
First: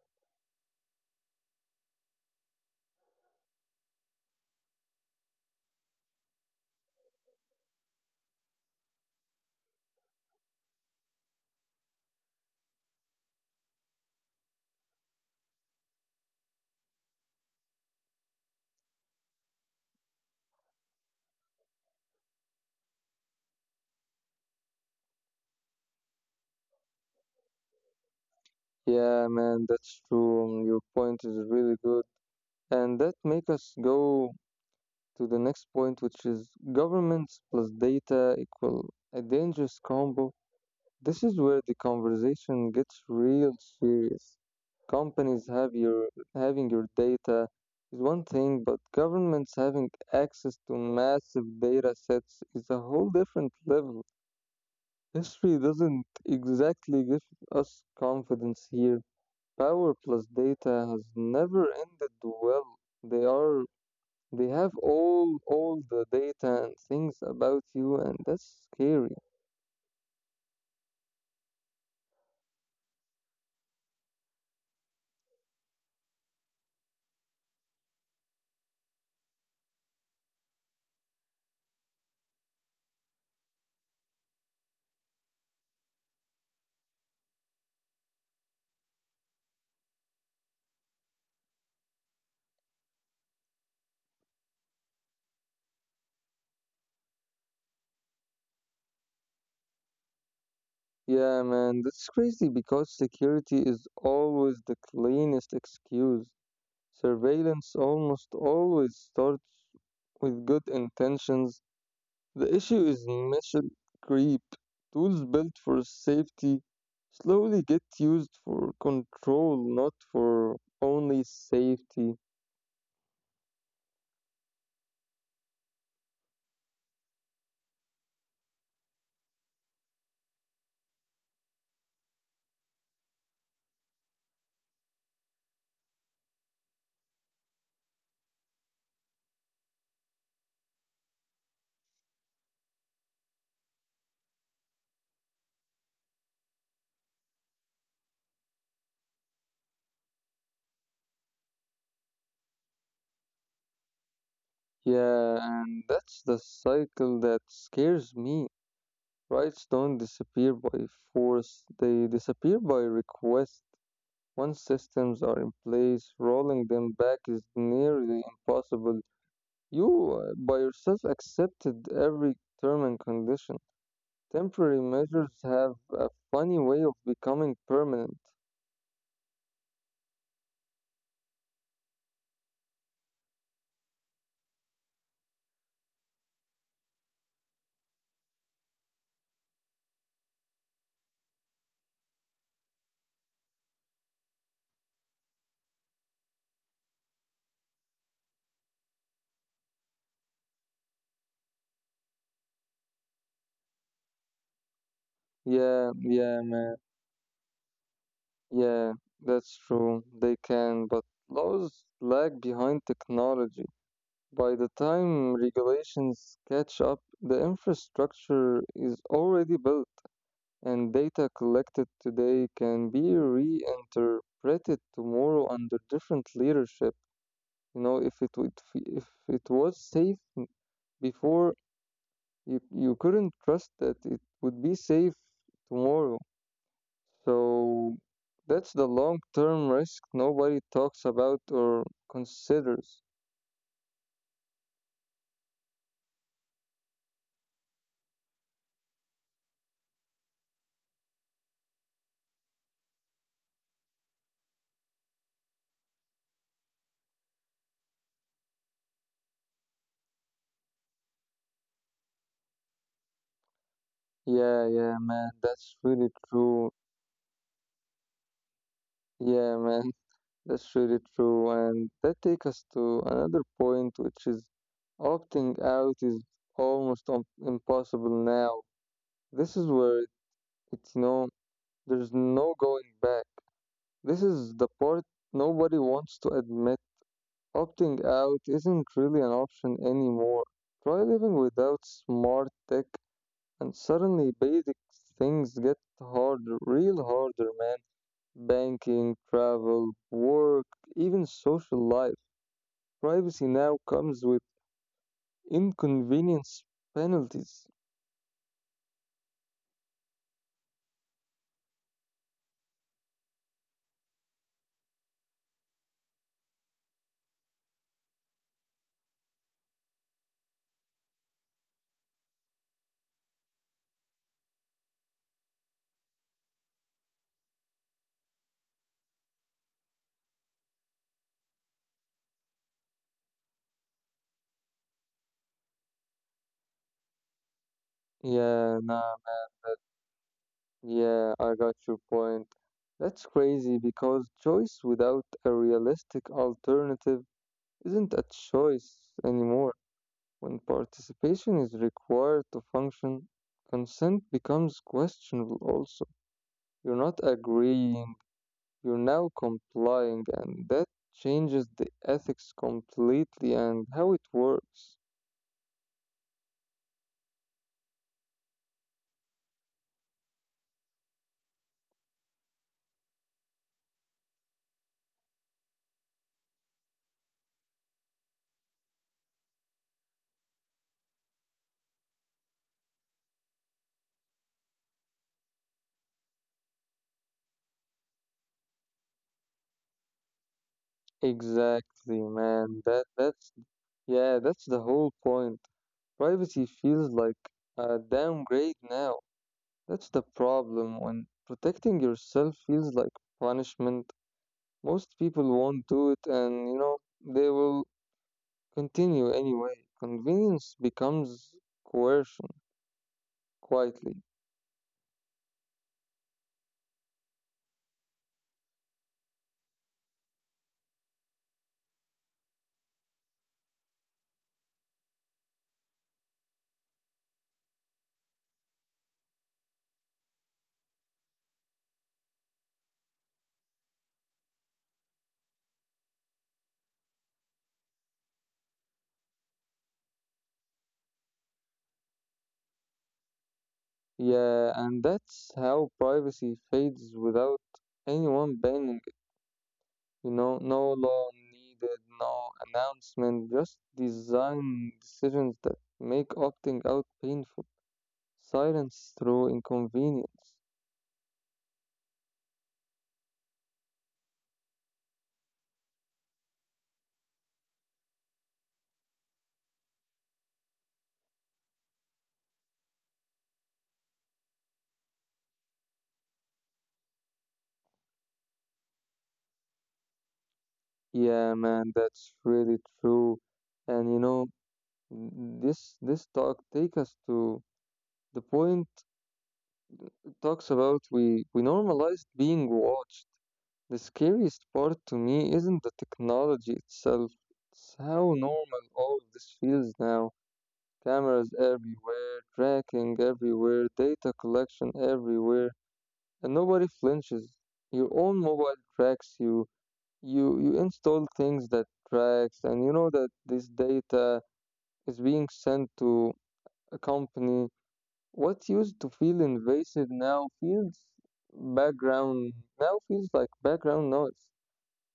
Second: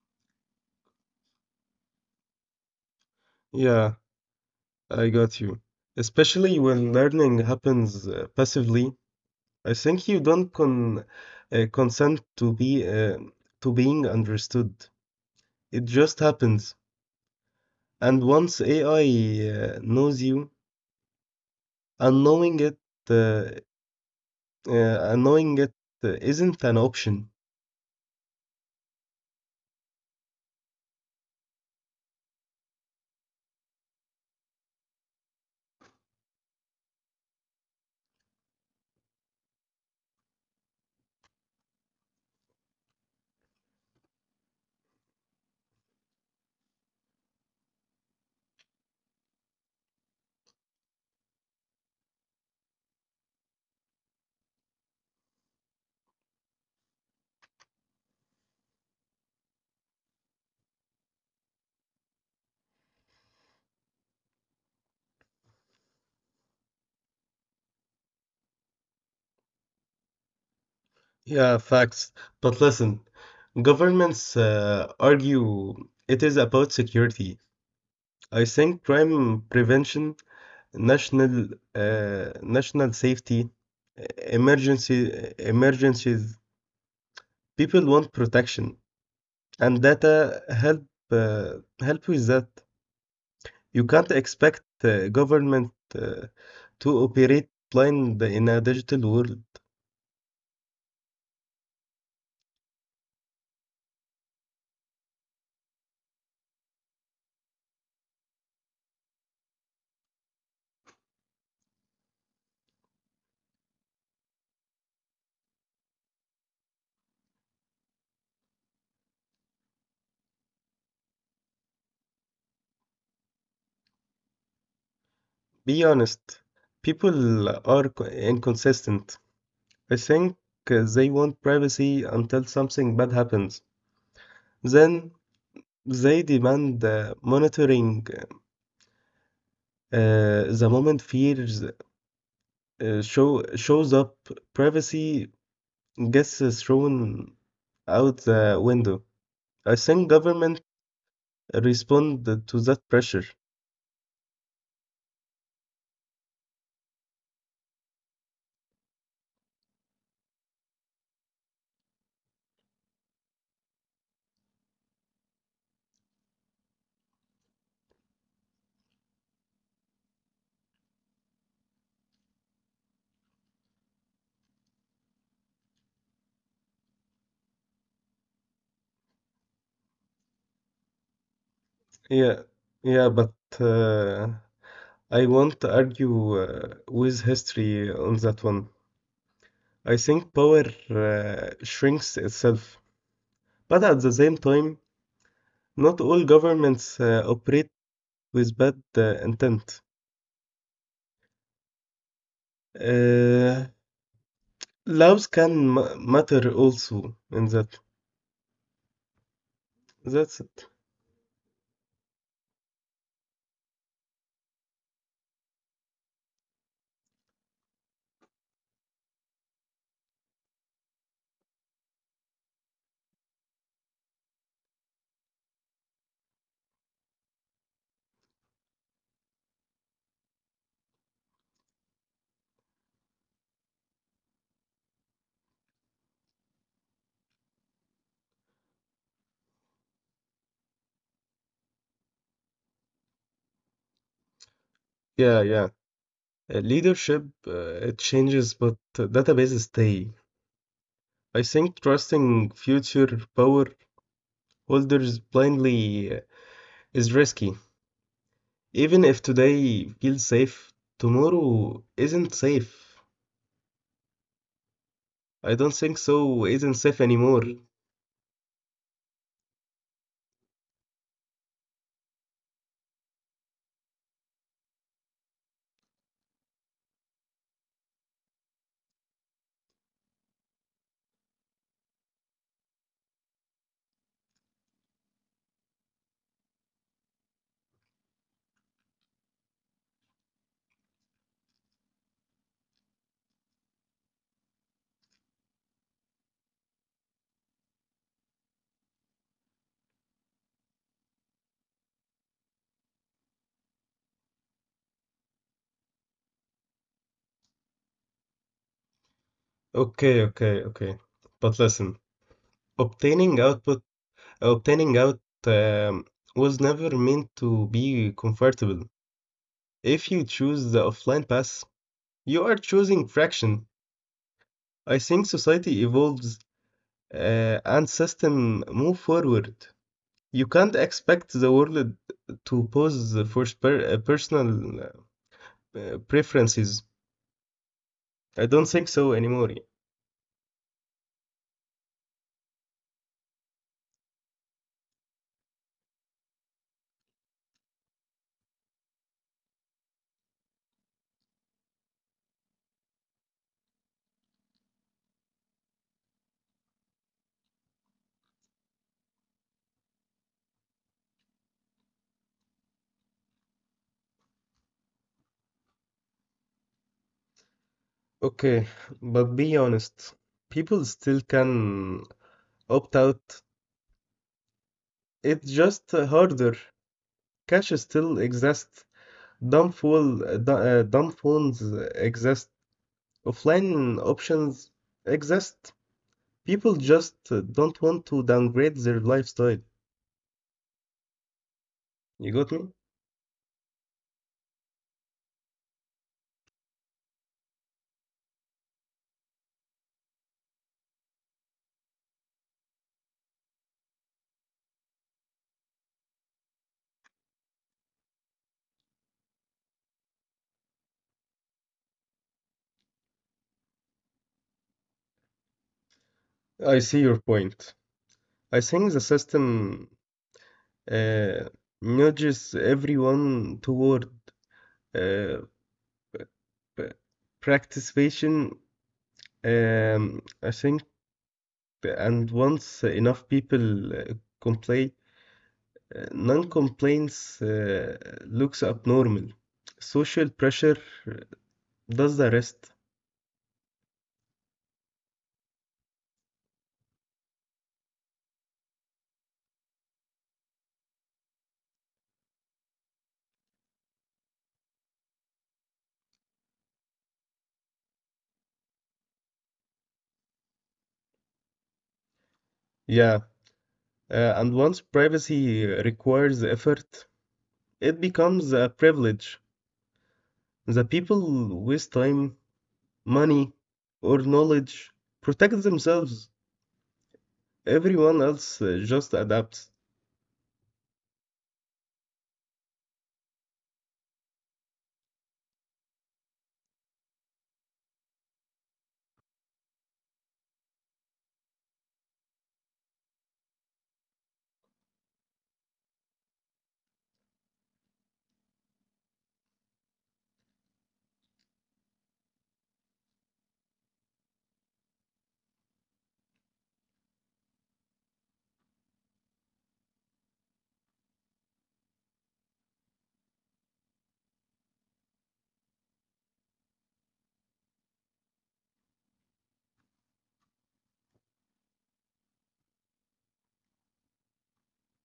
Yeah, I got you. Especially when learning happens passively. I think you don't consent to being understood. It just happens. And once AI knows you, unknowing it, uh, unknowing it isn't an option. Yeah, man, that's true. Your point is really good. And that make us go to the next point, which is governments plus data equal a dangerous combo. This is where the conversation gets real serious. Companies have your having your data is one thing, but governments having access to massive data sets is a whole different level. History doesn't exactly give us confidence here. Power plus data has never ended well. They are they have all the data and things about you, and that's scary. Yeah, facts. But listen, governments argue it is about security. I think crime prevention, national national safety, emergency emergencies. People want protection, and data help with that. You can't expect government to operate blind in a digital world. Yeah, man, that's crazy because security is always the cleanest excuse. Surveillance almost always starts with good intentions. The issue is mission creep. Tools built for safety slowly get used for control, not for only safety. Be honest, people are inconsistent. I think they want privacy until something bad happens. Then they demand monitoring. The moment fears shows up, privacy gets thrown out the window. I think government respond to that pressure. Yeah, and that's the cycle that scares me. Rights don't disappear by force, they disappear by request. Once systems are in place, rolling them back is nearly impossible. You, by yourself, accepted every term and condition. Temporary measures have a funny way of becoming permanent. Yeah, yeah, but uh, I won't argue with history on that one. I think power shrinks itself, but at the same time, not all governments operate with bad intent. Uh, Laws can Yeah, matter yeah, man. also in that. Yeah, that's true. They That's it. can, but laws lag behind technology. By the time regulations catch up, the infrastructure is already built, and data collected today can be reinterpreted tomorrow under different leadership. You know, if it was safe before, you couldn't trust that it would be safe tomorrow. So that's the long-term risk nobody talks about or considers. Yeah, yeah. Leadership it changes, but databases stay. I think trusting future power holders blindly is risky. Even if today feels safe, tomorrow isn't safe. Yeah, yeah, man, I don't that's think really so, true. isn't safe anymore. Yeah, man. That's really true, and that takes us to another point, which is opting out is almost impossible now. This is where it- It's there's no going back. This is the part nobody wants to admit. Opting out isn't really an option anymore. Try living without smart tech, and suddenly basic things get harder, real harder, man. Banking, travel, work, even social life. Privacy now comes with inconvenience penalties. Okay, okay, okay. But listen, obtaining output, obtaining out um, was never meant to be comfortable. If you choose the offline path, you are choosing fraction. I think society evolves and system move forward. You can't expect the world to pause for personal preferences. I don't Yeah, think nah, so anymore. yeah, I got your point. That's crazy because choice without a realistic alternative isn't a choice anymore. When participation is required to function, consent becomes questionable also. You're not agreeing, you're now complying, and that changes the ethics completely and how it works. Okay, but be honest, people still can opt out. It's just harder. Cash still exists. Dumb phones exist. Offline options exist. People just don't want to downgrade their lifestyle. Exactly, You got me? man. That's yeah, that's the whole point. Privacy feels like a downgrade now. That's the problem. When protecting yourself feels like punishment, most people won't do it, and, you know, they will continue anyway. Convenience becomes coercion quietly. I see your point. I think the system uh, nudges everyone toward uh, p- participation. I think, and once enough people complain, non-complaints looks abnormal. Social pressure does the rest. Yeah, and that's how privacy fades without anyone banning. You know, no law needed, no announcement, just design decisions that make opting out painful. Silence through inconvenience. Yeah, and once privacy requires effort, it becomes a privilege. The people waste time, money, or knowledge protect themselves. Everyone else just adapts. Yeah, man, that's really true. And you know, this talk take us to the point. It talks about we normalized being watched. The scariest part to me isn't the technology itself. It's how normal all of this feels now. Cameras everywhere, tracking everywhere, data collection everywhere, and nobody flinches. Your own mobile tracks you. You install things that tracks, and you know that this data is being sent to a company. What used to feel invasive now feels background. Now feels like background noise.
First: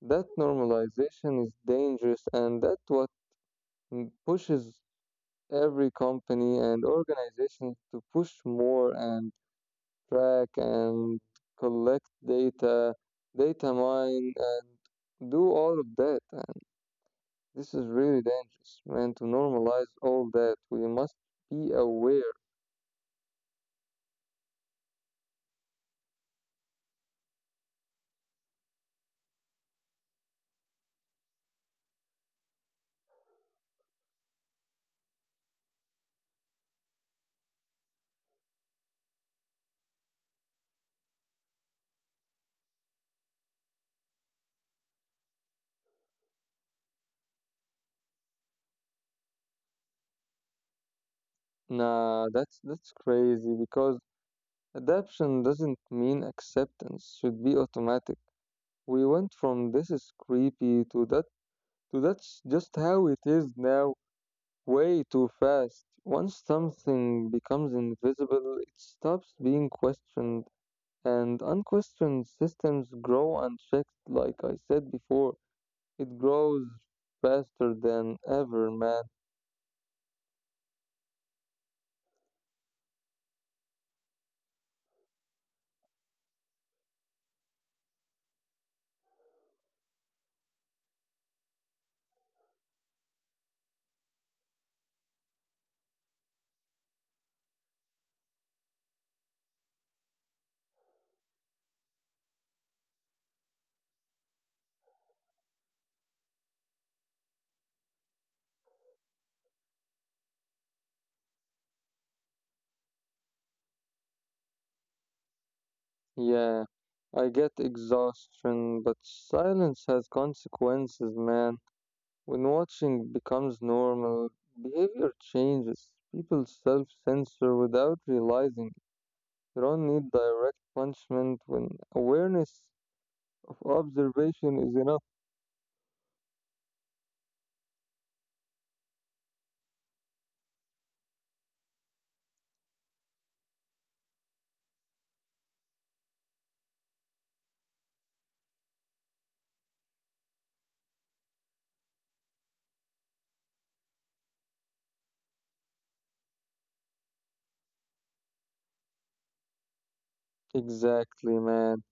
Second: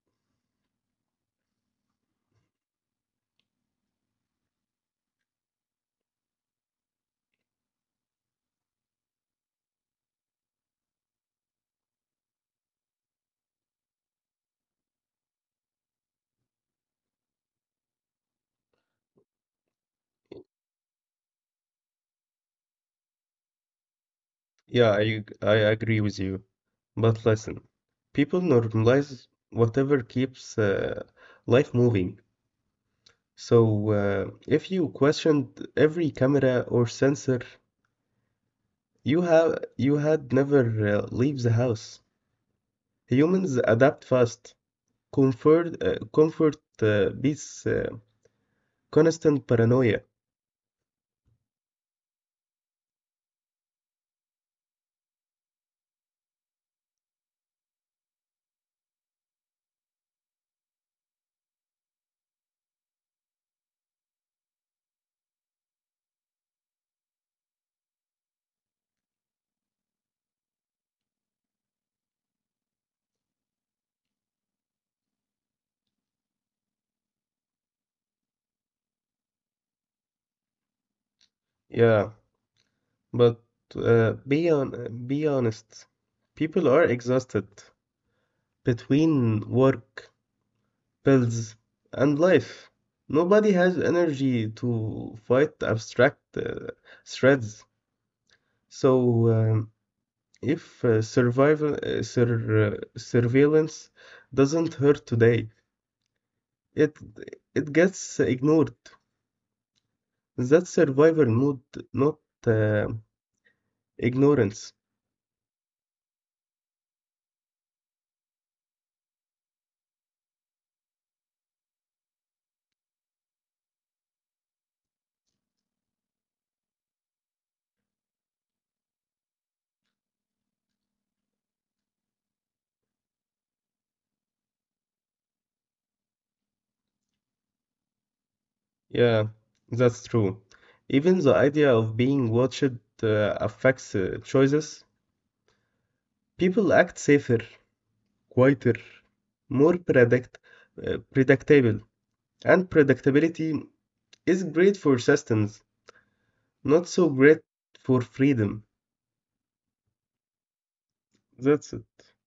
That normalization is dangerous, and that's what pushes every company and organization to push more and track and collect data, data mine, and do all of that. And this is really dangerous, man, to normalize all that. We must be aware. Yeah, I agree with you. But listen, people normalize whatever keeps life moving. So if you questioned every camera or sensor, you had never leave the house. Humans adapt fast. Comfort beats constant paranoia. Nah, that's crazy because adaption doesn't mean acceptance should be automatic. We went from this is creepy to that's just how it is now, way too fast. Once something becomes invisible, it stops being questioned, and unquestioned systems grow unchecked, like I said before. It grows faster than ever, man. Yeah. But be honest, people are exhausted between work, bills, and life. Nobody has energy to fight abstract threats. So, if surveillance doesn't hurt today, it it gets ignored. That's survival mode, not uh, ignorance. Yeah, I get exhaustion, but silence has consequences, man. When watching becomes normal, behavior changes. People self censor without realizing. You don't need direct punishment when awareness. Observation is enough. Yeah, that's true. Even the idea of being watched uh, affects choices. People act safer, quieter, more predict predictable. And predictability is great for systems, not so great for freedom. Exactly, That's it. man.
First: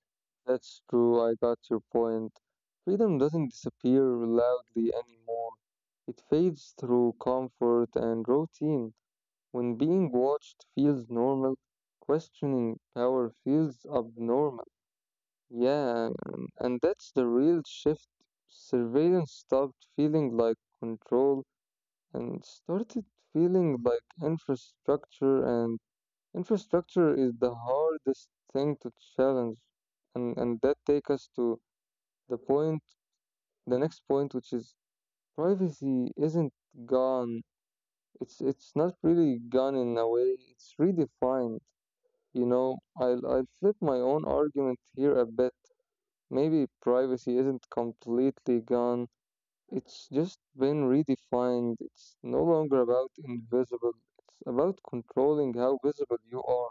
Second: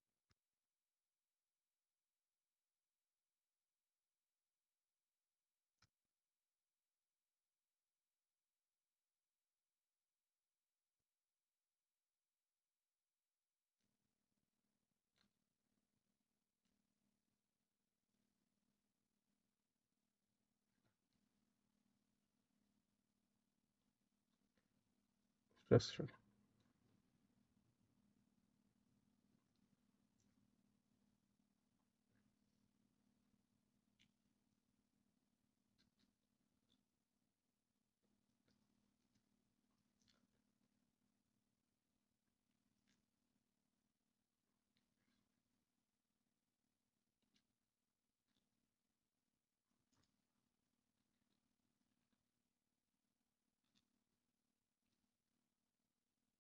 That's true. I got your point. Freedom doesn't disappear loudly anymore. It fades through comfort and routine. When being watched feels normal, questioning power feels abnormal. Yeah, and that's the real shift. Surveillance stopped feeling like control and started feeling like infrastructure, and That's true. infrastructure is the hardest thing to challenge. And that takes us to the point, the next point, which is privacy isn't gone. It's not really gone in a way. It's redefined. You know, I'll flip my own argument here a bit. Maybe privacy isn't completely gone. It's just been redefined. It's no longer about invisible. It's about controlling how visible you are.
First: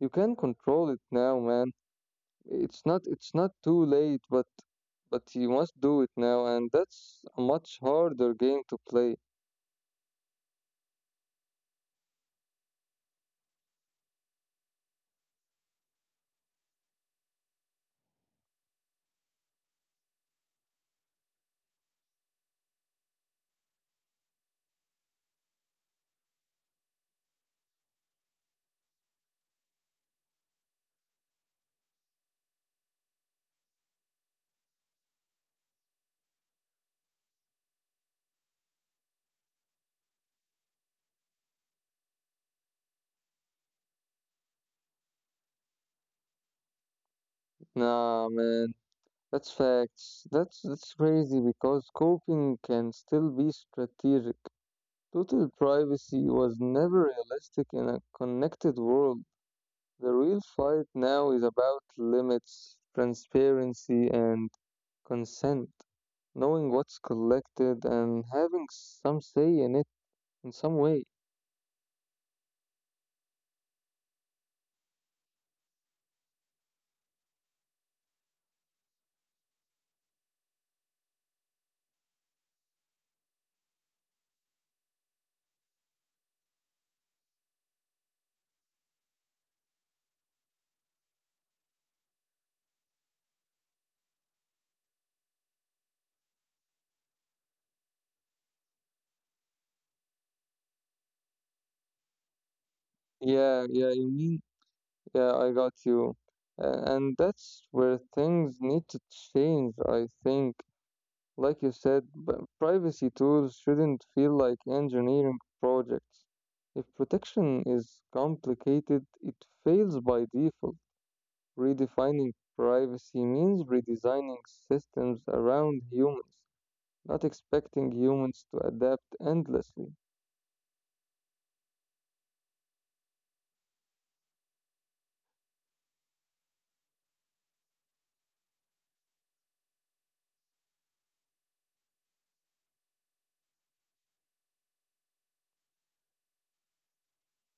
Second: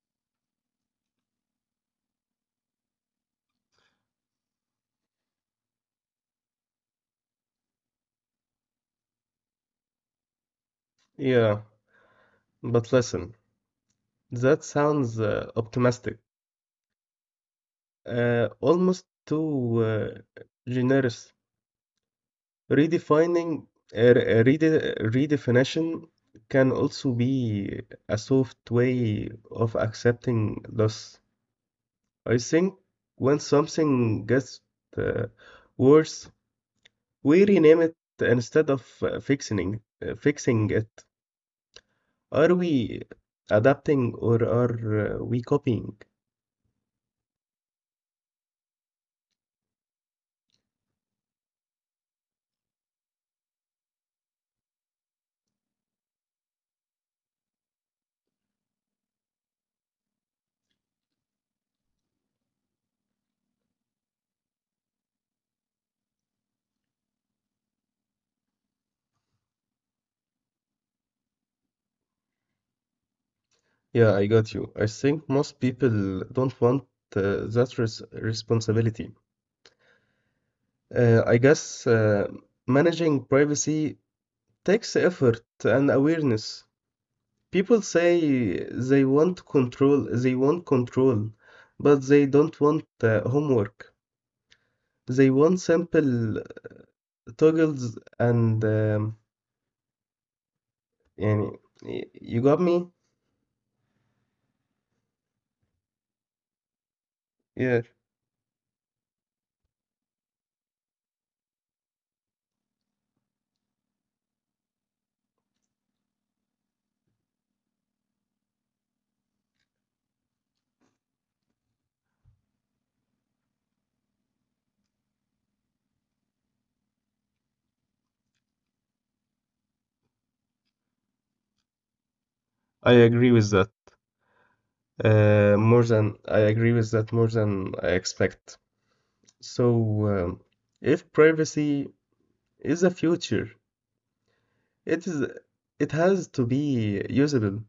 You can control it now, man. It's not too late, but you must do it now, and that's a much harder game to play. Yeah, but listen, that sounds optimistic, almost too uh, generous. Redefining Redefinition can also be a soft way of accepting loss. I think when something gets uh, worse, we rename it instead of fixing it. Are we adapting or are we copying? Nah, man, that's facts. That's crazy because coping can still be strategic. Total privacy was never realistic in a connected world. The real fight now is about limits, transparency, and consent. Knowing what's collected and having some say in it in some way. Yeah, I got you. I think most people don't want that res responsibility. I guess managing privacy takes effort and awareness. People say they want control, but they don't want homework. They want simple toggles and yani, you got me? Yeah, yeah, you mean, yeah, I got you. And Yeah, that's where things need to change, I think. Like you said, privacy tools shouldn't feel like engineering projects. If protection is complicated, it fails by default. Redefining privacy means redesigning systems around humans, not expecting humans to adapt endlessly. I agree with that. More than I expect. So, um, if privacy is a future, it is it has to be usable.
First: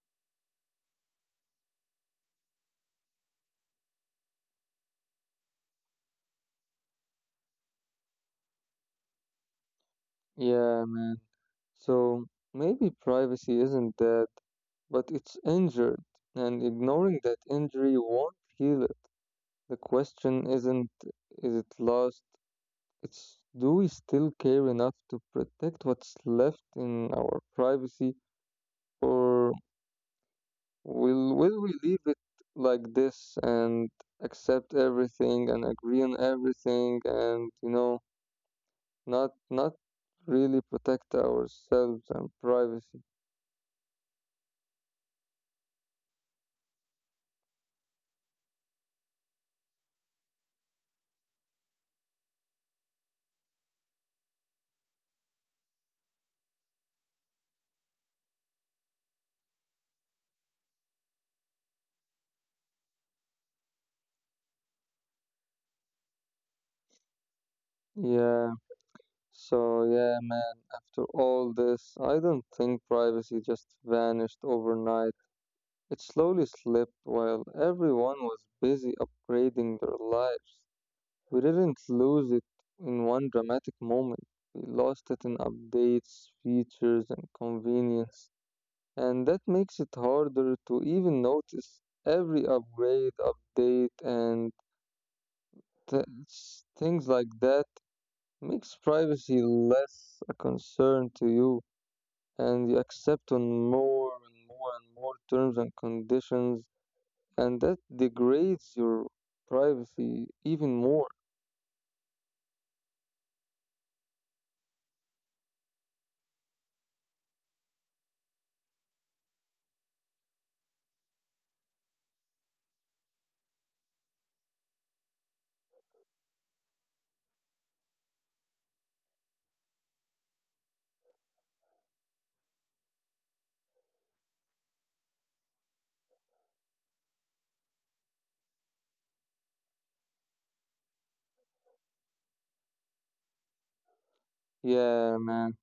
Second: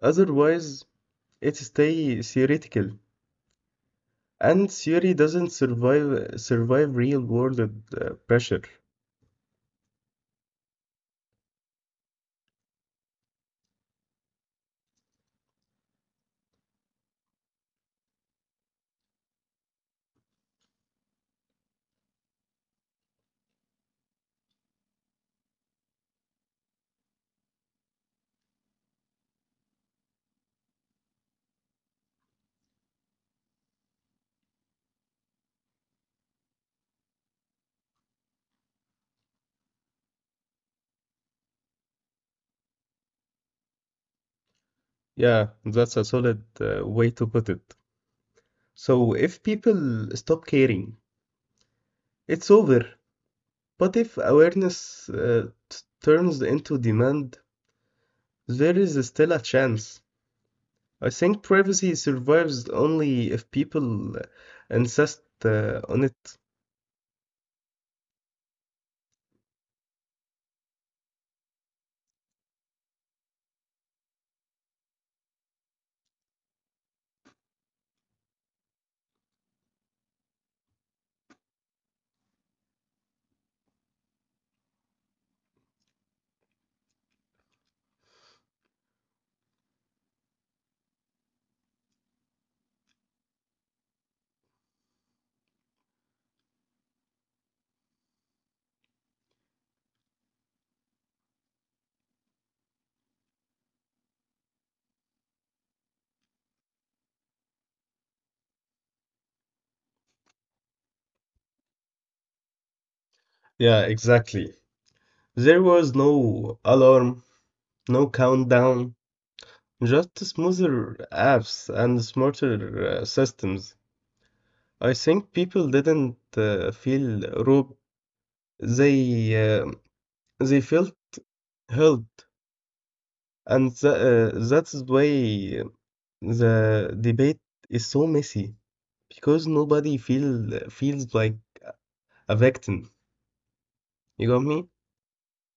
Otherwise, it stay theoretical, and theory doesn't survive real world pressure. Yeah, man. So maybe privacy isn't dead, but it's injured, and ignoring that injury won't heal it. The question isn't is it lost, it's do we still care enough to protect what's left in our privacy, or will we leave it like this and accept everything and agree on everything, and, you know, not really protect ourselves and privacy. Yeah, that's a solid way to put it. So if people stop caring, it's over. But if awareness turns into demand, there is still a chance. I think privacy survives only if people insist on it. Yeah. So, yeah, man, after all this, I don't think privacy just vanished overnight. It slowly slipped while everyone was busy upgrading their lives. We didn't lose it in one dramatic moment, we lost it in updates, features, and convenience. And that makes it harder to even notice. Every upgrade, update, and th- things like that makes privacy less a concern to you, and you accept on more and more and more terms and conditions, and that degrades your privacy even more. Yeah, exactly. There was no alarm, no countdown, just smoother apps and smarter systems. I think people didn't feel robbed. They uh, they felt helped, and that's why the debate is so messy because nobody feel feels like a victim. You got me? Yeah, man.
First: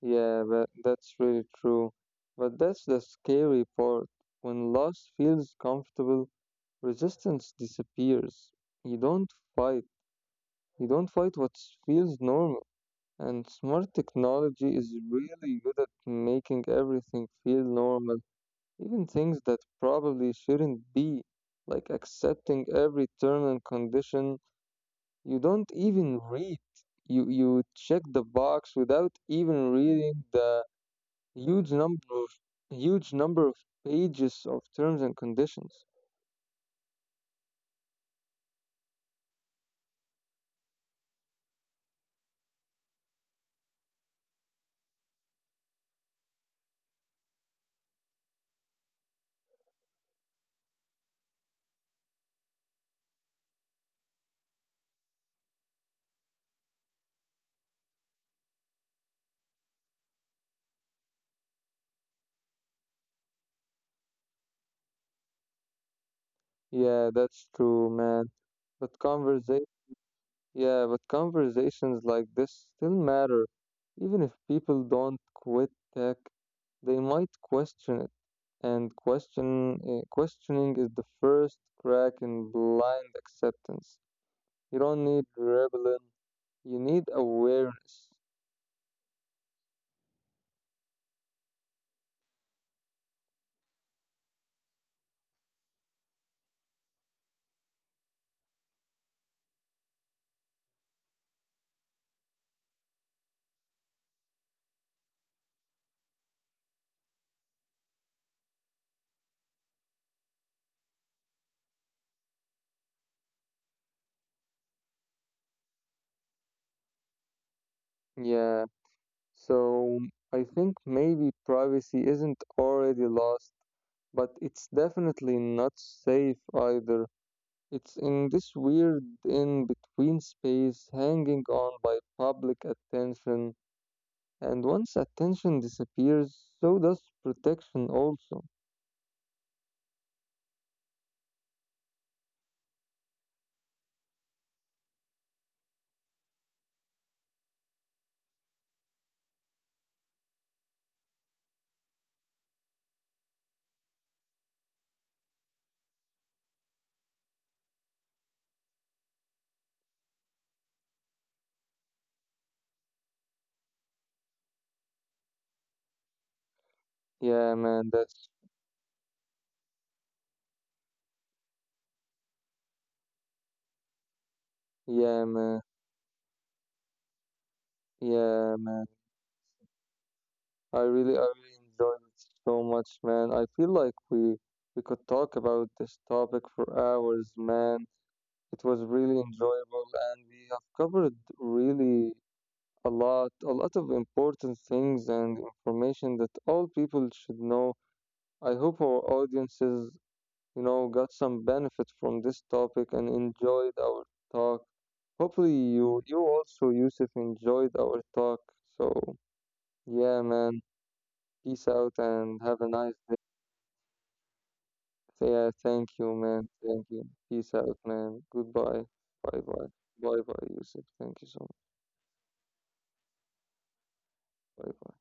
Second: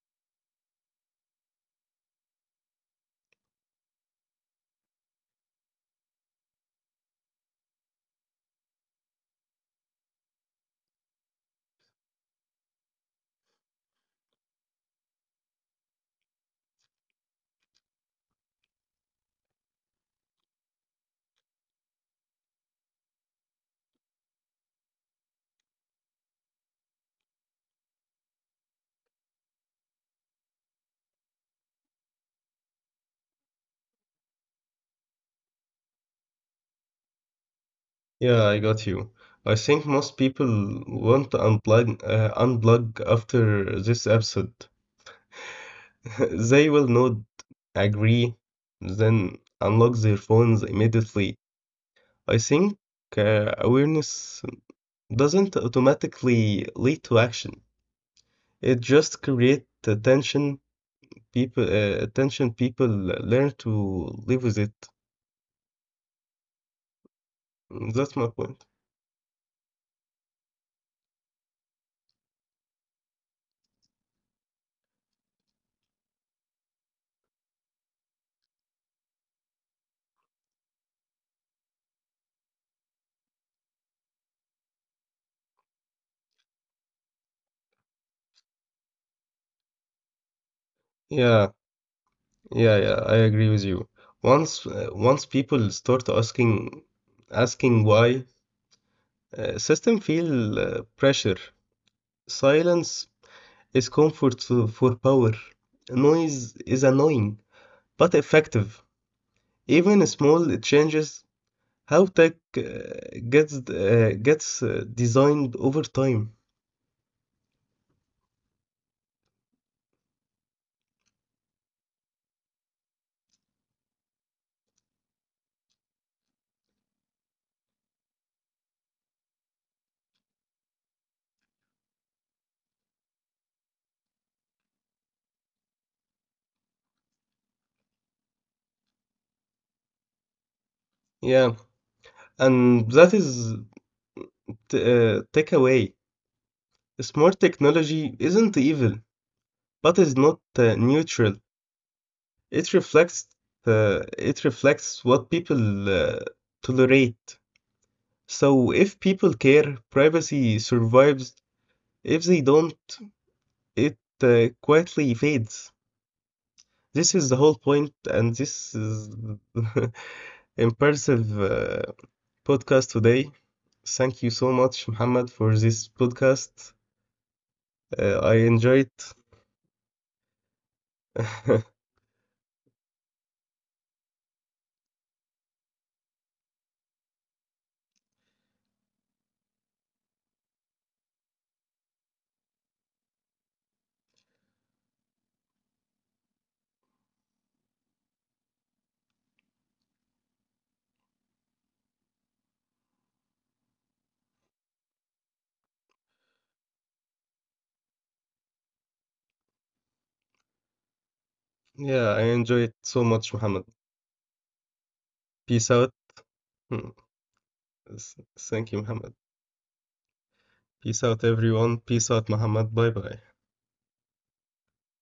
Yeah, that's really true. But that's the scary part. When loss feels comfortable, resistance disappears. You don't fight. You don't fight what feels normal. And smart technology is really good at making everything feel normal. Even things that probably shouldn't be, like accepting every turn and condition you don't even read. You check the box without even reading the huge number of huge number of pages of terms and conditions. Yeah, I got you. I think most people want to unplug after this episode. *laughs* They will not agree, then unlock their phones immediately. I think awareness doesn't automatically lead to action. It just creates attention. People, attention. People learn to live with it. Yeah, that's true, That's my man. point. But conversation Yeah, but conversations like this still matter. Even if people don't quit tech, they might question it. Questioning is the first crack in blind acceptance. You don't need rebellion, you need awareness. Yeah, yeah, yeah, I agree with you. Once people start asking why, system feel pressure. Silence is comfort for power. Noise is annoying, but effective. Even small changes how tech gets designed over time. Yeah, so I think maybe privacy isn't already lost, but it's definitely not safe either. It's in this weird in between space, hanging on by public attention, and once attention disappears, so does protection also. Yeah, and that is takeaway. Smart technology isn't evil, but is not neutral. It reflects uh, it reflects what people uh, tolerate. So if people care, privacy survives. If they don't, it quietly fades. This is the whole Yeah, man, point, that's and this is *laughs* impressive podcast today. Thank you so much, yeah, Muhammad, for man, this podcast. I yeah, man. enjoyed. I really *laughs* enjoyed it so much, man. I feel like we could talk about this topic for hours, man. It was really enjoyable, and we have covered really a lot of important things and information that all people should know. I hope our audiences, you know, got some benefit from this topic and enjoyed our talk. Hopefully, you also, Yusuf, enjoyed our talk. So, yeah, man, peace out Yeah, I and have a enjoyed nice so day. much, Muhammad. Yeah, Peace thank out. you, man. Thank Hmm. you. Peace out, man. Thank you, Goodbye. Muhammad. Bye bye. Bye bye, Yusuf. Peace Thank out, you so much. everyone. Peace out, Muhammad. Bye bye. Bye bye.